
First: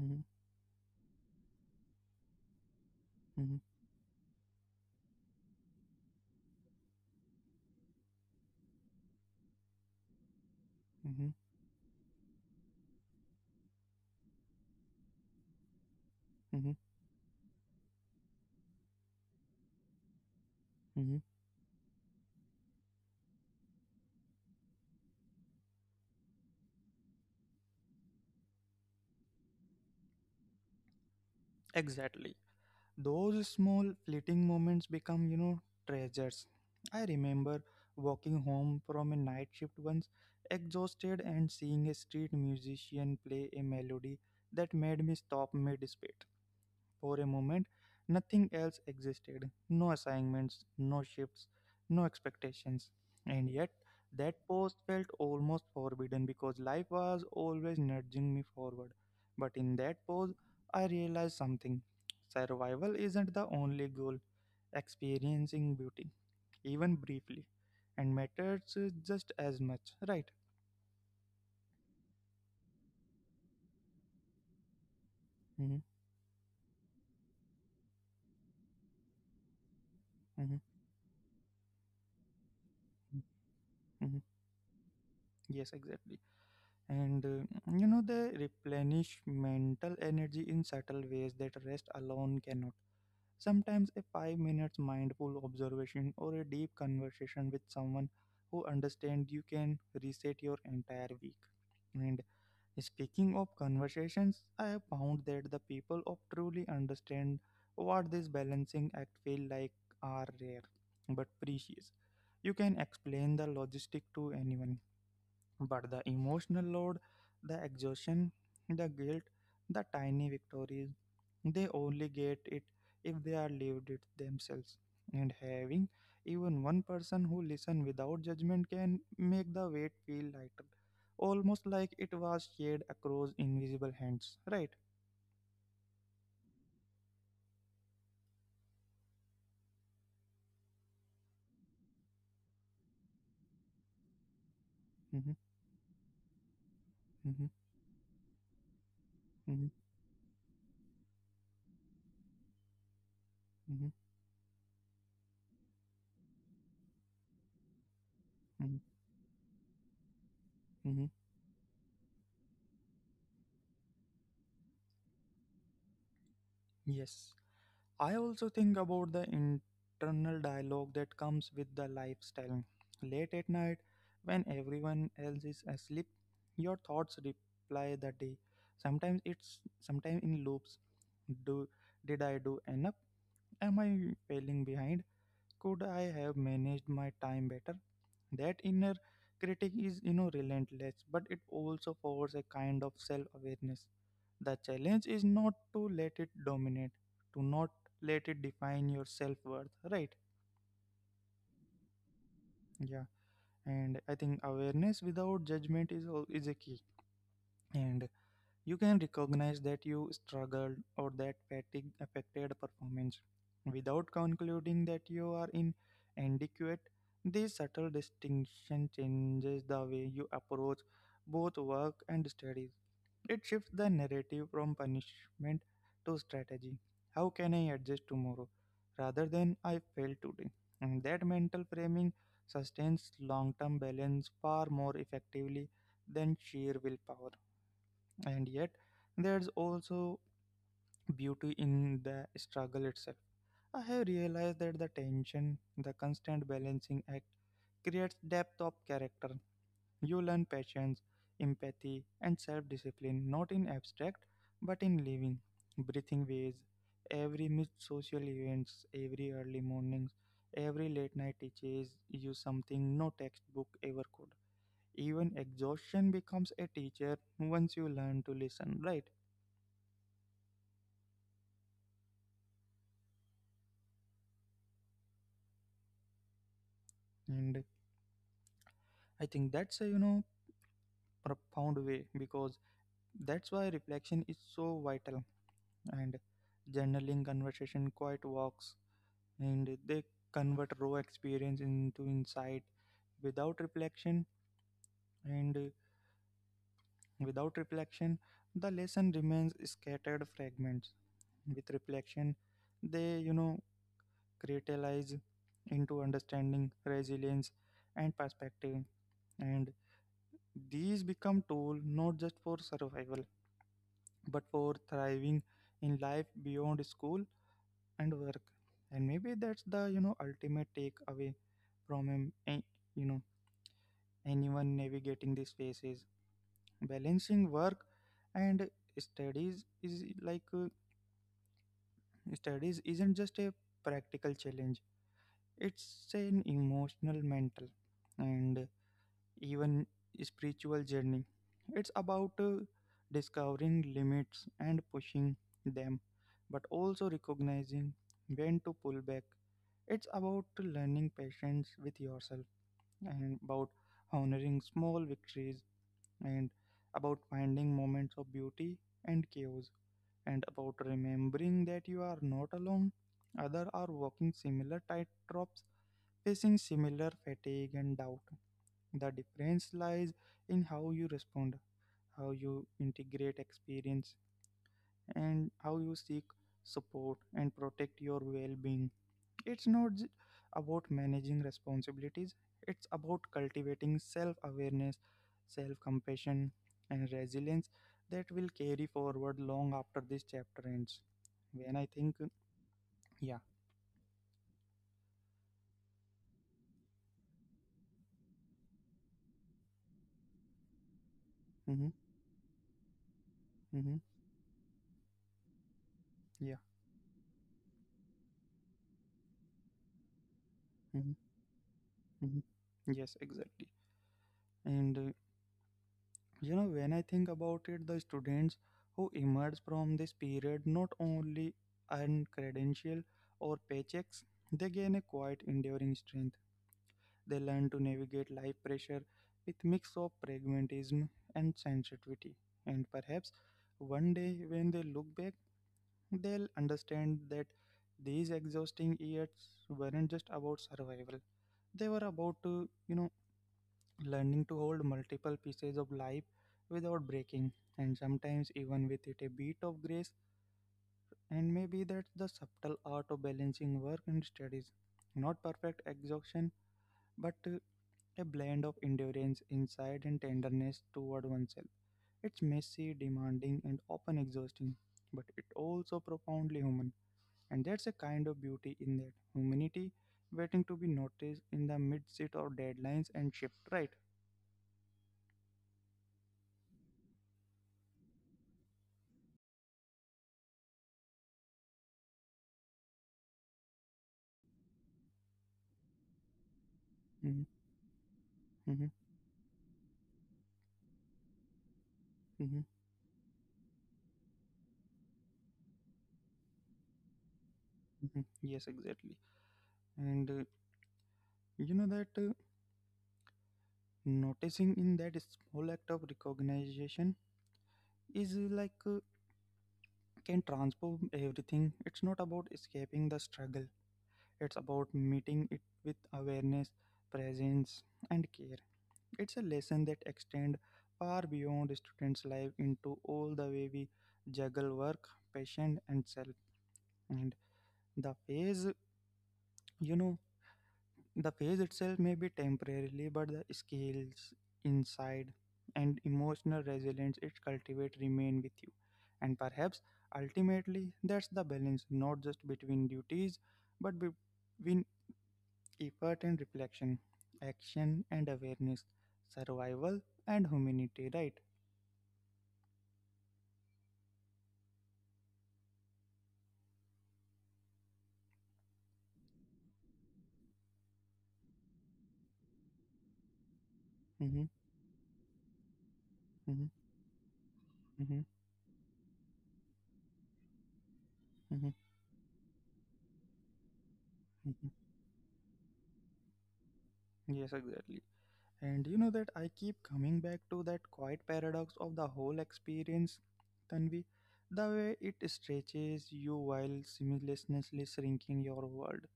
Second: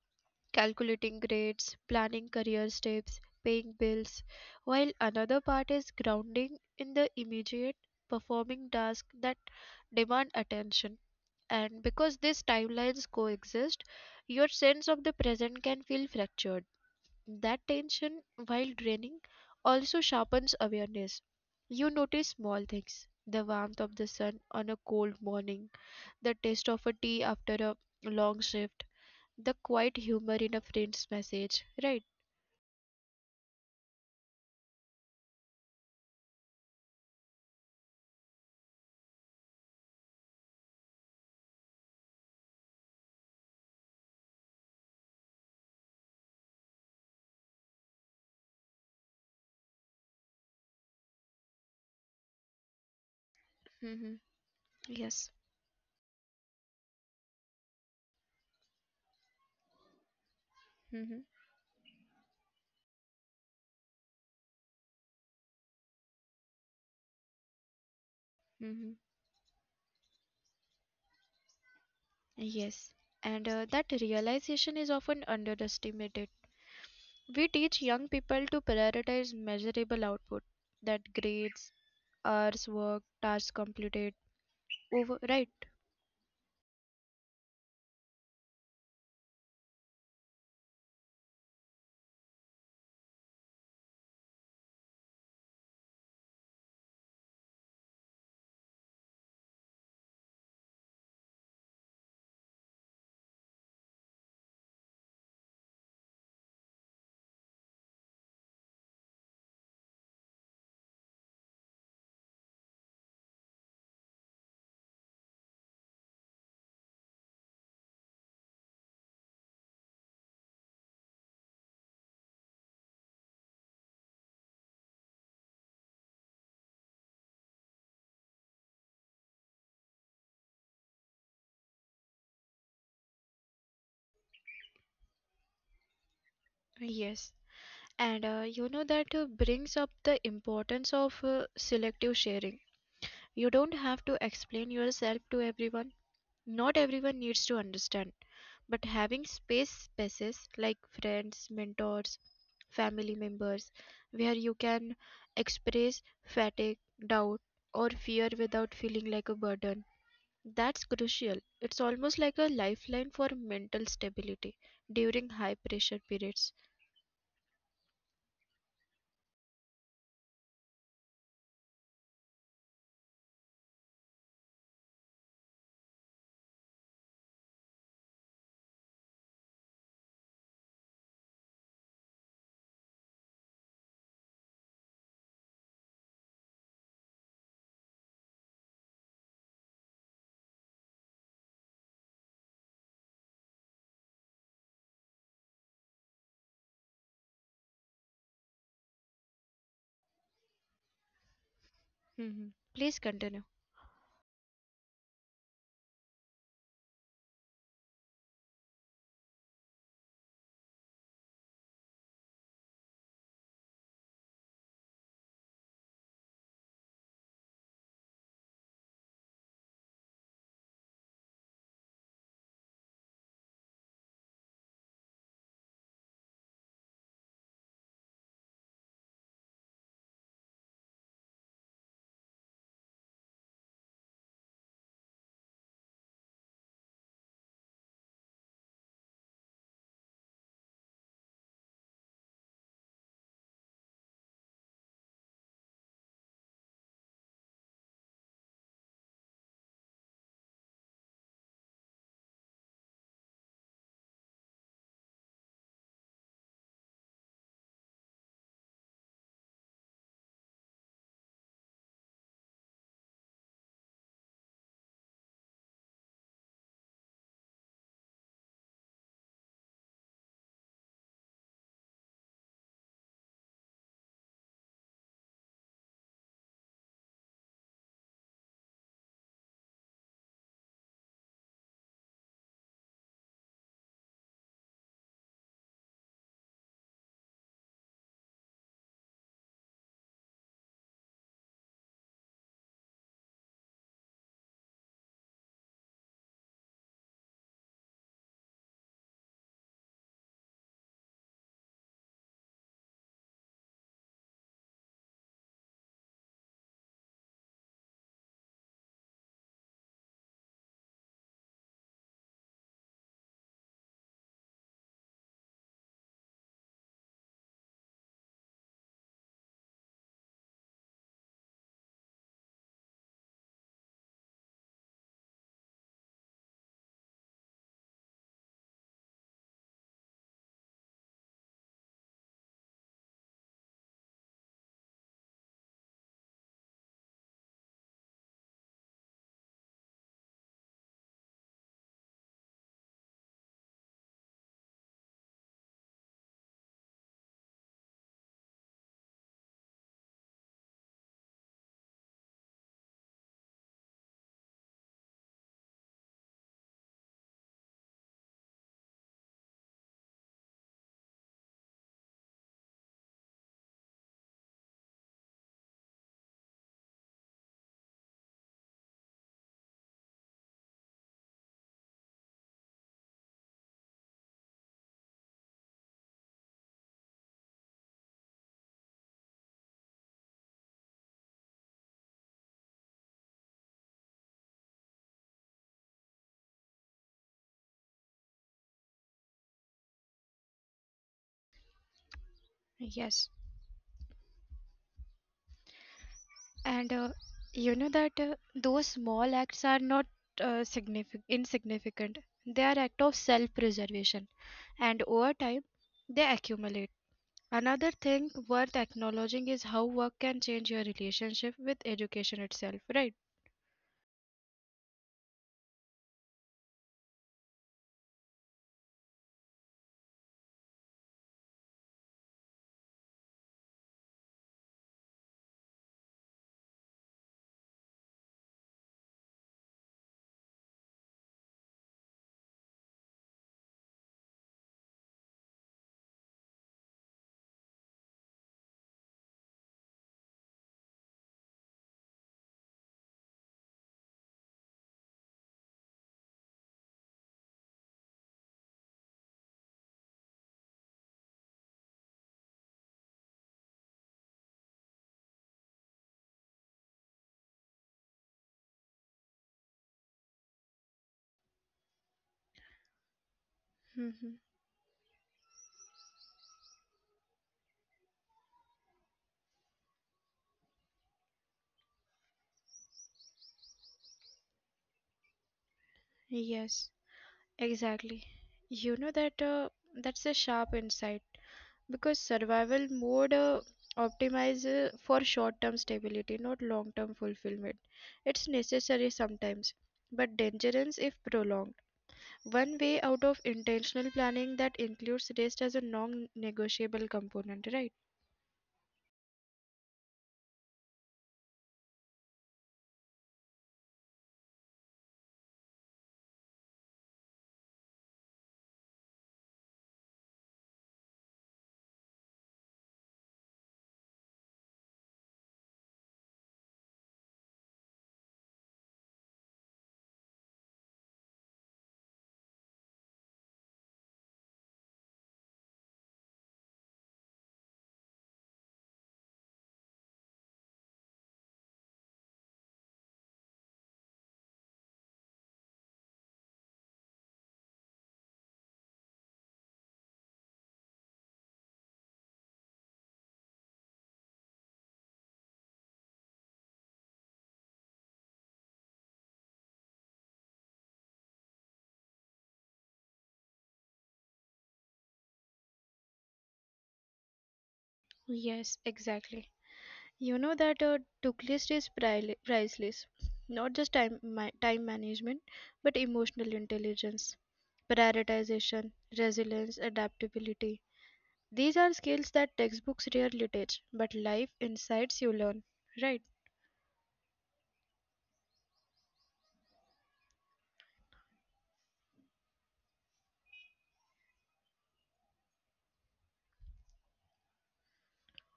mm-hmm,
calculating grades, planning career steps, paying
mm-hmm,
bills, while another part is grounding in the immediate performing tasks that demand attention.
mm-hmm,
And because these timelines coexist, your sense of the present can feel fractured.
mm-hmm,
That tension, while draining, also sharpens awareness.
mm-hmm.
You notice small things the warmth of the sun on a cold morning, the taste of a tea after a long shift, the quiet humor in a friend's message, right?
Exactly. Those small fleeting moments become, treasures. I remember walking home from a night shift once, exhausted, and seeing a street musician play a melody that made me stop mid for a moment, nothing else existed no assignments, no shifts, no expectations.
Mm-hmm.
And yet, that
Yes.
pause felt almost forbidden because life was always nudging me forward. But in that pause,
Mm-hmm.
I realized something survival isn't the only goal, experiencing beauty, even briefly,
Mm-hmm.
and matters just as much, right?
Yes, and that realization is often underestimated.
Hmm.
We teach young people to prioritize measurable output, that
Hmm.
grades, hours worked, tasks completed,
Hmm.
over, right?
Yes, exactly. and they replenish mental energy in subtle ways that rest alone cannot sometimes a 5 minute minutes mindful observation or a deep conversation with someone who understands you can reset your entire week, and speaking of conversations I have found that the people of truly understand what this balancing act feel like are rare but precious. You can explain the logistic to anyone but the emotional load, the exhaustion, the guilt, the tiny victories, they only get it if they are lived it themselves. And having even one person who listens without judgment can make the weight feel lighter, almost like it was shared across invisible hands. Right?
Yes, and you know that brings up the importance of selective sharing. You don't have to explain yourself to everyone.
Mm-hmm,
Not everyone needs to understand.
mm-hmm,
But having spaces
mm-hmm,
like friends, mentors, family members, where you
mm-hmm,
can express fatigue, doubt, or fear without feeling like a
mm-hmm,
burden, that's crucial. It's
mm-hmm.
almost like a lifeline for mental stability during high pressure periods.
Yes. I also think about the internal dialogue that comes with the lifestyle. Late at night, when everyone else is asleep, your thoughts reply the day. Sometimes it's sometimes in loops. Do did I do enough? Am I failing behind? Could I have managed my time better? That inner critic is relentless, but it also forces a kind of self-awareness. The challenge is not to let it dominate, to not let it define your self-worth, right?
Mhm. Please continue.
Yeah, and I think awareness without judgment is a key. And you can recognize that you struggled or that fatigue affected performance without concluding that you are inadequate. This subtle distinction changes the way you approach both work and studies. It shifts the narrative from punishment to strategy. How can I adjust tomorrow rather than I failed today? And that mental framing sustains long term balance far more effectively than sheer willpower. And yet, there's also beauty in the struggle itself. I have realized that the tension, the constant balancing act, creates depth of character. You learn patience, empathy, and self discipline not in abstract but in living, breathing ways. Every missed social events, every early mornings, every late night teaches you something no textbook ever could. Even exhaustion becomes a teacher once you learn to listen, right? And I think that's a profound way, because that's why reflection is so vital. And journaling conversation quiet walks, and they convert raw experience into insight. Without reflection, and without reflection, the lesson remains scattered fragments. With reflection, they crystallize into understanding resilience and perspective. And these become tool not just for survival but for thriving in life beyond school and work. And maybe that's the ultimate takeaway from you know anyone navigating these phases. Balancing work and studies is like studies isn't just a practical challenge, it's an emotional mental and even spiritual journey. It's about discovering limits and pushing them, but also recognizing when to pull back. It's about learning patience with yourself, and about honoring small victories, and about finding moments of beauty and chaos, and about remembering that you are not alone. Others are walking similar tightrops, facing similar fatigue and doubt. The difference lies in how you respond, how you integrate experience, and how you seek support and protect your well being. It's not j- about managing responsibilities, it's about cultivating self awareness, self compassion, and resilience that will carry forward long after this chapter ends. When I think,
Yes.
yeah,
And you know that those small acts are not insignificant. They are
mm-hmm,
act of self-preservation,
mm-hmm,
and over time, they accumulate.
yeah,
Another thing worth acknowledging is how work can change your relationship with
mm-hmm,
education itself, right?
mm-hmm. Yes, exactly. And when I think about it, the students who emerge from this period not only earn credential or paychecks, they gain a quiet, enduring strength. They learn to navigate life pressure with mix of pragmatism and sensitivity. And perhaps one day when they look back, they'll understand that these exhausting years weren't just about survival, they were about you know learning to hold multiple pieces of life without breaking, and sometimes even with it a bit of grace. And maybe that's the subtle art of balancing work and studies. Not perfect exhaustion, but a blend of endurance insight, and tenderness toward oneself. It's messy,
Hmm.
demanding, and often exhausting, but it also profoundly human. And there's a kind of beauty in that humanity waiting to be noticed in the midst of deadlines and shift, right?
Yes, exactly. You know that that's a sharp insight. Because survival mode optimizes for short term stability, not long term
Mm-hmm,
fulfillment. It's
mm-hmm,
necessary sometimes, but dangerous if prolonged.
mm-hmm.
One way out of intentional planning that includes rest as a non negotiable component, right?
Mhm. Yes, exactly. And that noticing in that small act of recognition is can transform everything. It's not about escaping the struggle, it's about meeting it with awareness, presence, and care. It's a lesson that extends far beyond a student's life into all the way we juggle work, passion, and self. And the phase, you know, The phase itself may be temporarily, but the skills, insight, and emotional resilience it cultivates remain with you. And perhaps ultimately, that's the balance, not just between duties, but between effort and reflection, action and awareness, survival and humanity, right?
Yes, exactly. You know that a to-do list is priceless,
Mm-hmm,
not just time management,
mm-hmm,
but emotional
mm-hmm,
intelligence, prioritization, resilience, adaptability.
mm-hmm,
These are skills that textbooks rarely teach,
mm-hmm.
but life insights you learn, right?
Yes, exactly. And you know that I keep coming back to that quiet paradox of the whole experience, Tanvi. The way it stretches you while simultaneously shrinking your world.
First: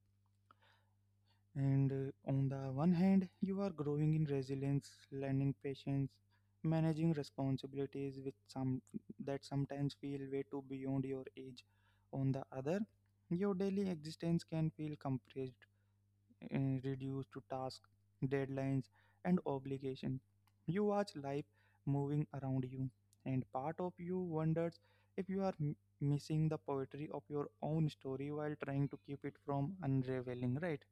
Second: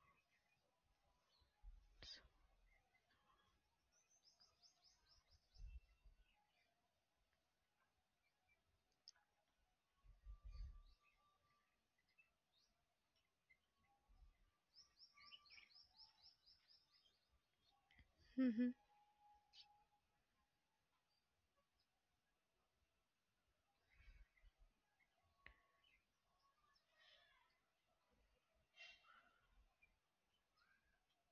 And on the one hand, you are growing in resilience, learning patience, managing responsibilities with some that sometimes feel way too beyond your age. On the other, your daily existence can feel compressed reduced to tasks,
Mm-hmm.
deadlines, and obligations. You watch life moving around you, and part of you wonders if you are missing the poetry of your own story while trying to keep it from unraveling, right?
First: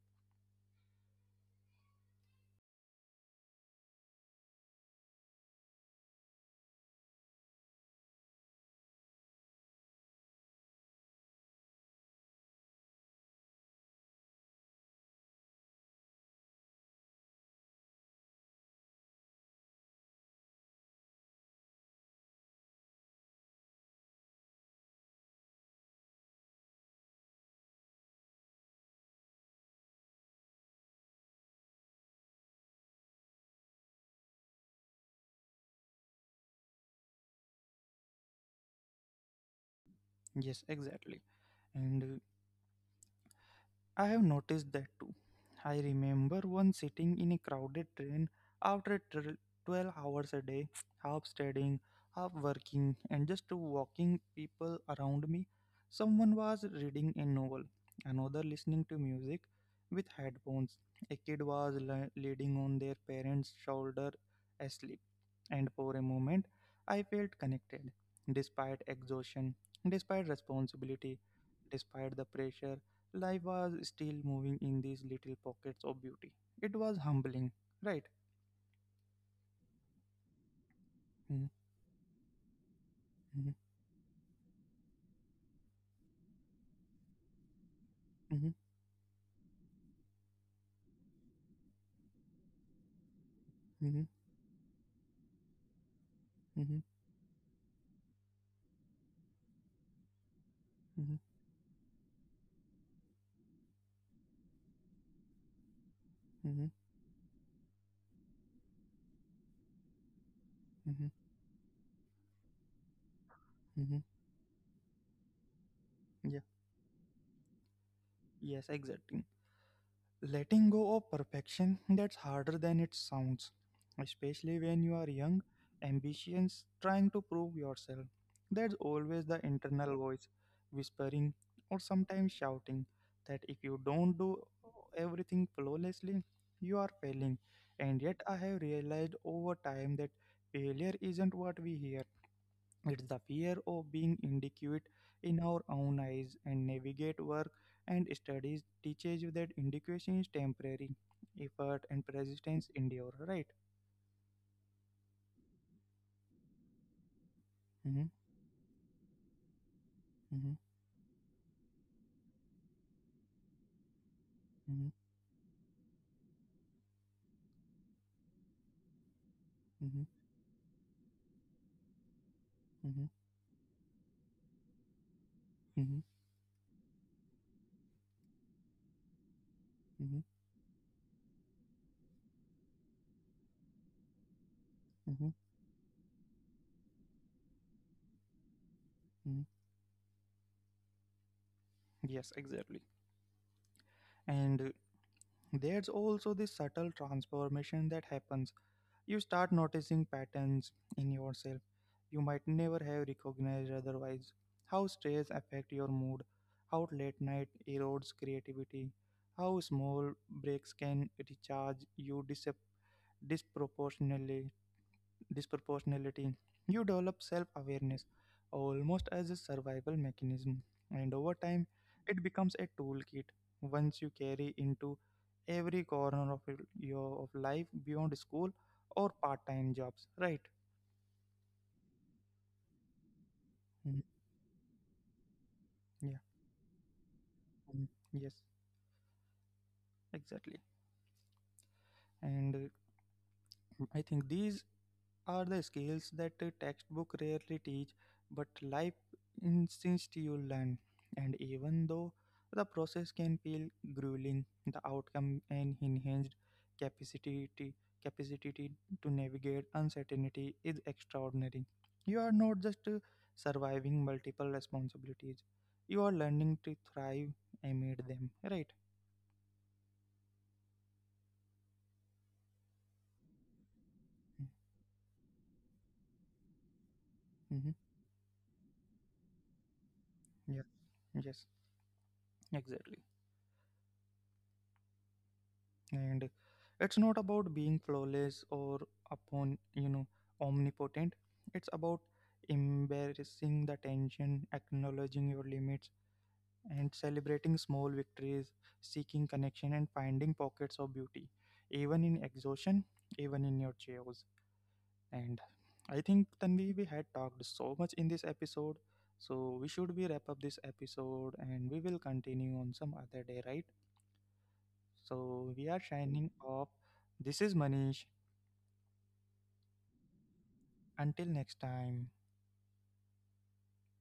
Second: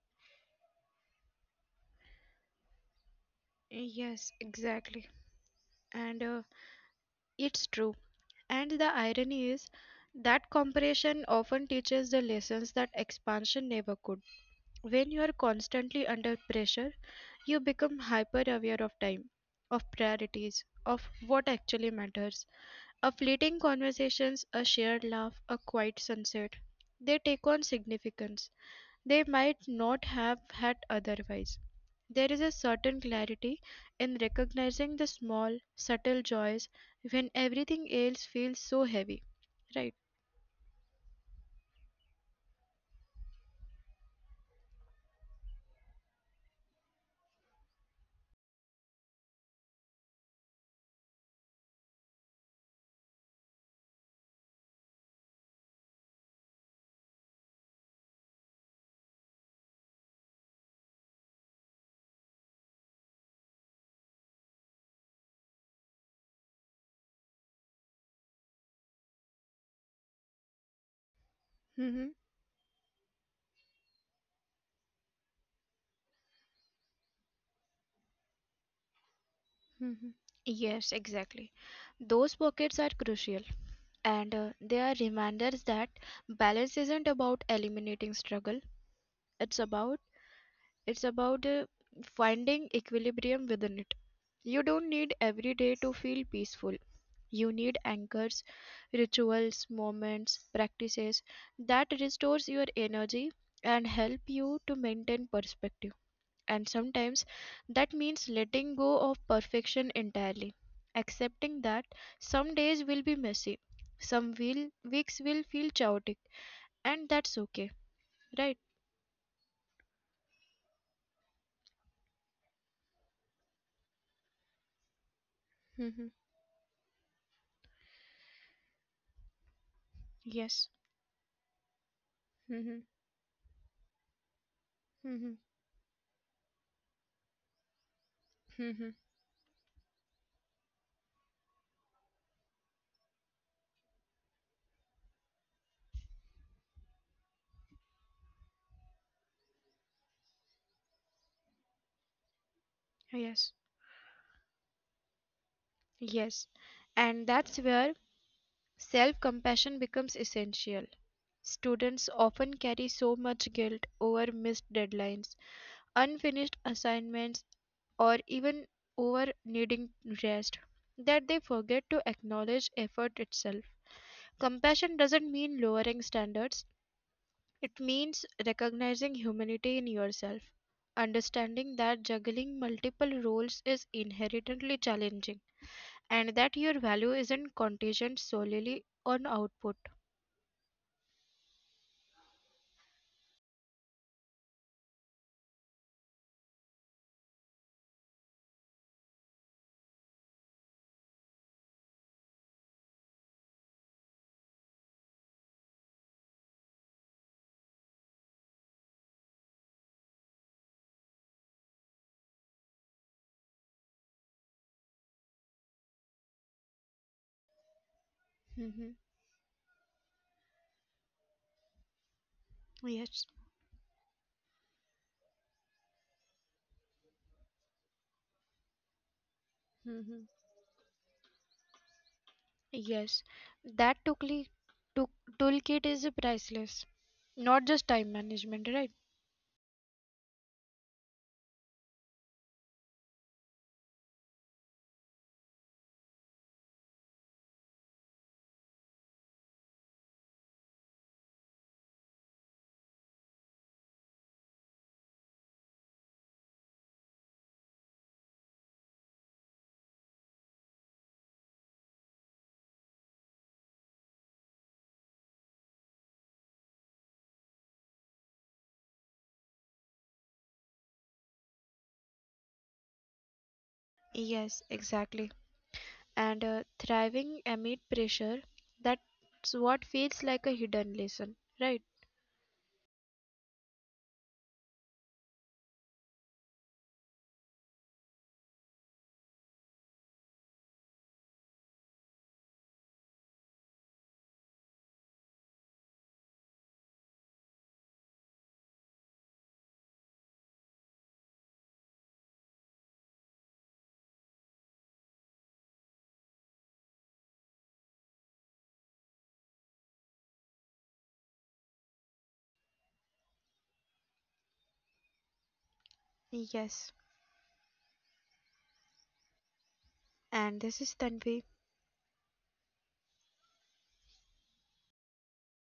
Yes, exactly. And it's true. And the irony is that comparison often teaches the lessons that expansion never could. When you are constantly under pressure, you become hyper aware of time, of priorities, of what actually matters. A fleeting conversations, a shared laugh, a quiet sunset. They take on significance they might not have had otherwise. There is a certain clarity in recognizing the small, subtle joys when everything else feels so heavy, right?
Yes, exactly. And I have noticed that too. I remember once sitting in a crowded train after 12 hours a day, half studying, half working, and just walking people around me. Someone was reading a novel, another listening to music with headphones. A kid was leaning on their parents' shoulder asleep, and for a moment I felt connected, despite exhaustion, despite responsibility,
Mm-hmm.
despite the pressure. Life was still moving in these little pockets of beauty. It was humbling, right?
Mm-hmm. Yes, exactly.
Mhm,
Those pockets are crucial,
mhm,
and they are reminders that balance isn't about eliminating struggle.
mhm,
It's about it's about uh, finding equilibrium within it. You
mhm,
don't need every day to feel peaceful.
mhm,
You need anchors, rituals, moments, practices
mhm,
that restores your energy and help you to maintain perspective. And sometimes
mhm,
that means letting go of perfection entirely, accepting
mhm,
that some days will be messy,
mhm.
weeks will feel chaotic,
Yeah,
and that's okay, right?
yes, exactly. Letting go of perfection, that's harder than it sounds, especially when you are
Mm-hmm.
young, ambitious, trying to prove yourself. There's always the
Yes.
internal voice whispering or
Mm-hmm.
sometimes shouting that if you don't do
Mm-hmm.
everything flawlessly, you are failing. And
Mm-hmm.
yet, I have realized over time that failure isn't what we hear, it's the fear of being inadequate in our own eyes and navigate work and studies teaches you that indication is temporary. Effort and
Yes.
persistence endure, right?
Yes. And that's where
Mm-hmm,
self-compassion becomes essential.
mm-hmm,
Students often carry so much guilt over missed deadlines, unfinished assignments, or even over needing rest
mm-hmm,
that they forget to acknowledge effort itself.
mm-hmm,
Compassion doesn't mean lowering standards,
mm-hmm, mm-hmm,
it means recognizing humanity in yourself.
mm-hmm,
Understanding that juggling multiple roles is inherently challenging
mm-hmm,
and that your value isn't contingent solely on output.
mm-hmm. Yes, exactly. And there's also this subtle transformation that happens. You start noticing patterns in yourself you might never have recognized otherwise. How stress affects your mood, how late night erodes creativity, how small breaks can recharge you disproportionately disproportionality. You develop self
(laughs)
awareness almost as a survival mechanism, and over time,
Yes.
it becomes a toolkit once you carry into every corner of your- of life beyond school
Mhm.
or part-time jobs, right?
Yes, that tool
Mhm.
toolkit is priceless,
Yeah.
not just time management, right?
Mhm. Yes, exactly. and I think these are the skills that a textbook rarely teach, but life insists you learn. And even though the process can feel grueling, the outcome and enhanced capacity capacity to navigate uncertainty is extraordinary. You are not just surviving multiple responsibilities; you are learning to thrive amid them. Right?
Yes, exactly. And thriving amid pressure,
Mm-hmm.
that's what feels like a hidden lesson, right?
Yeah. Yes. Exactly. And it's not about being flawless or upon omnipotent, it's about embarrassing the tension, acknowledging your limits, and celebrating small victories, seeking connection and finding pockets of beauty, even in exhaustion, even in your chaos. And I think Tanvi, we had talked so much in this episode, so we should be wrap up this episode and we will continue on some other day, right? So
Yes.
we are signing off. This is Manish.
And this is Tanvi.
Until next time.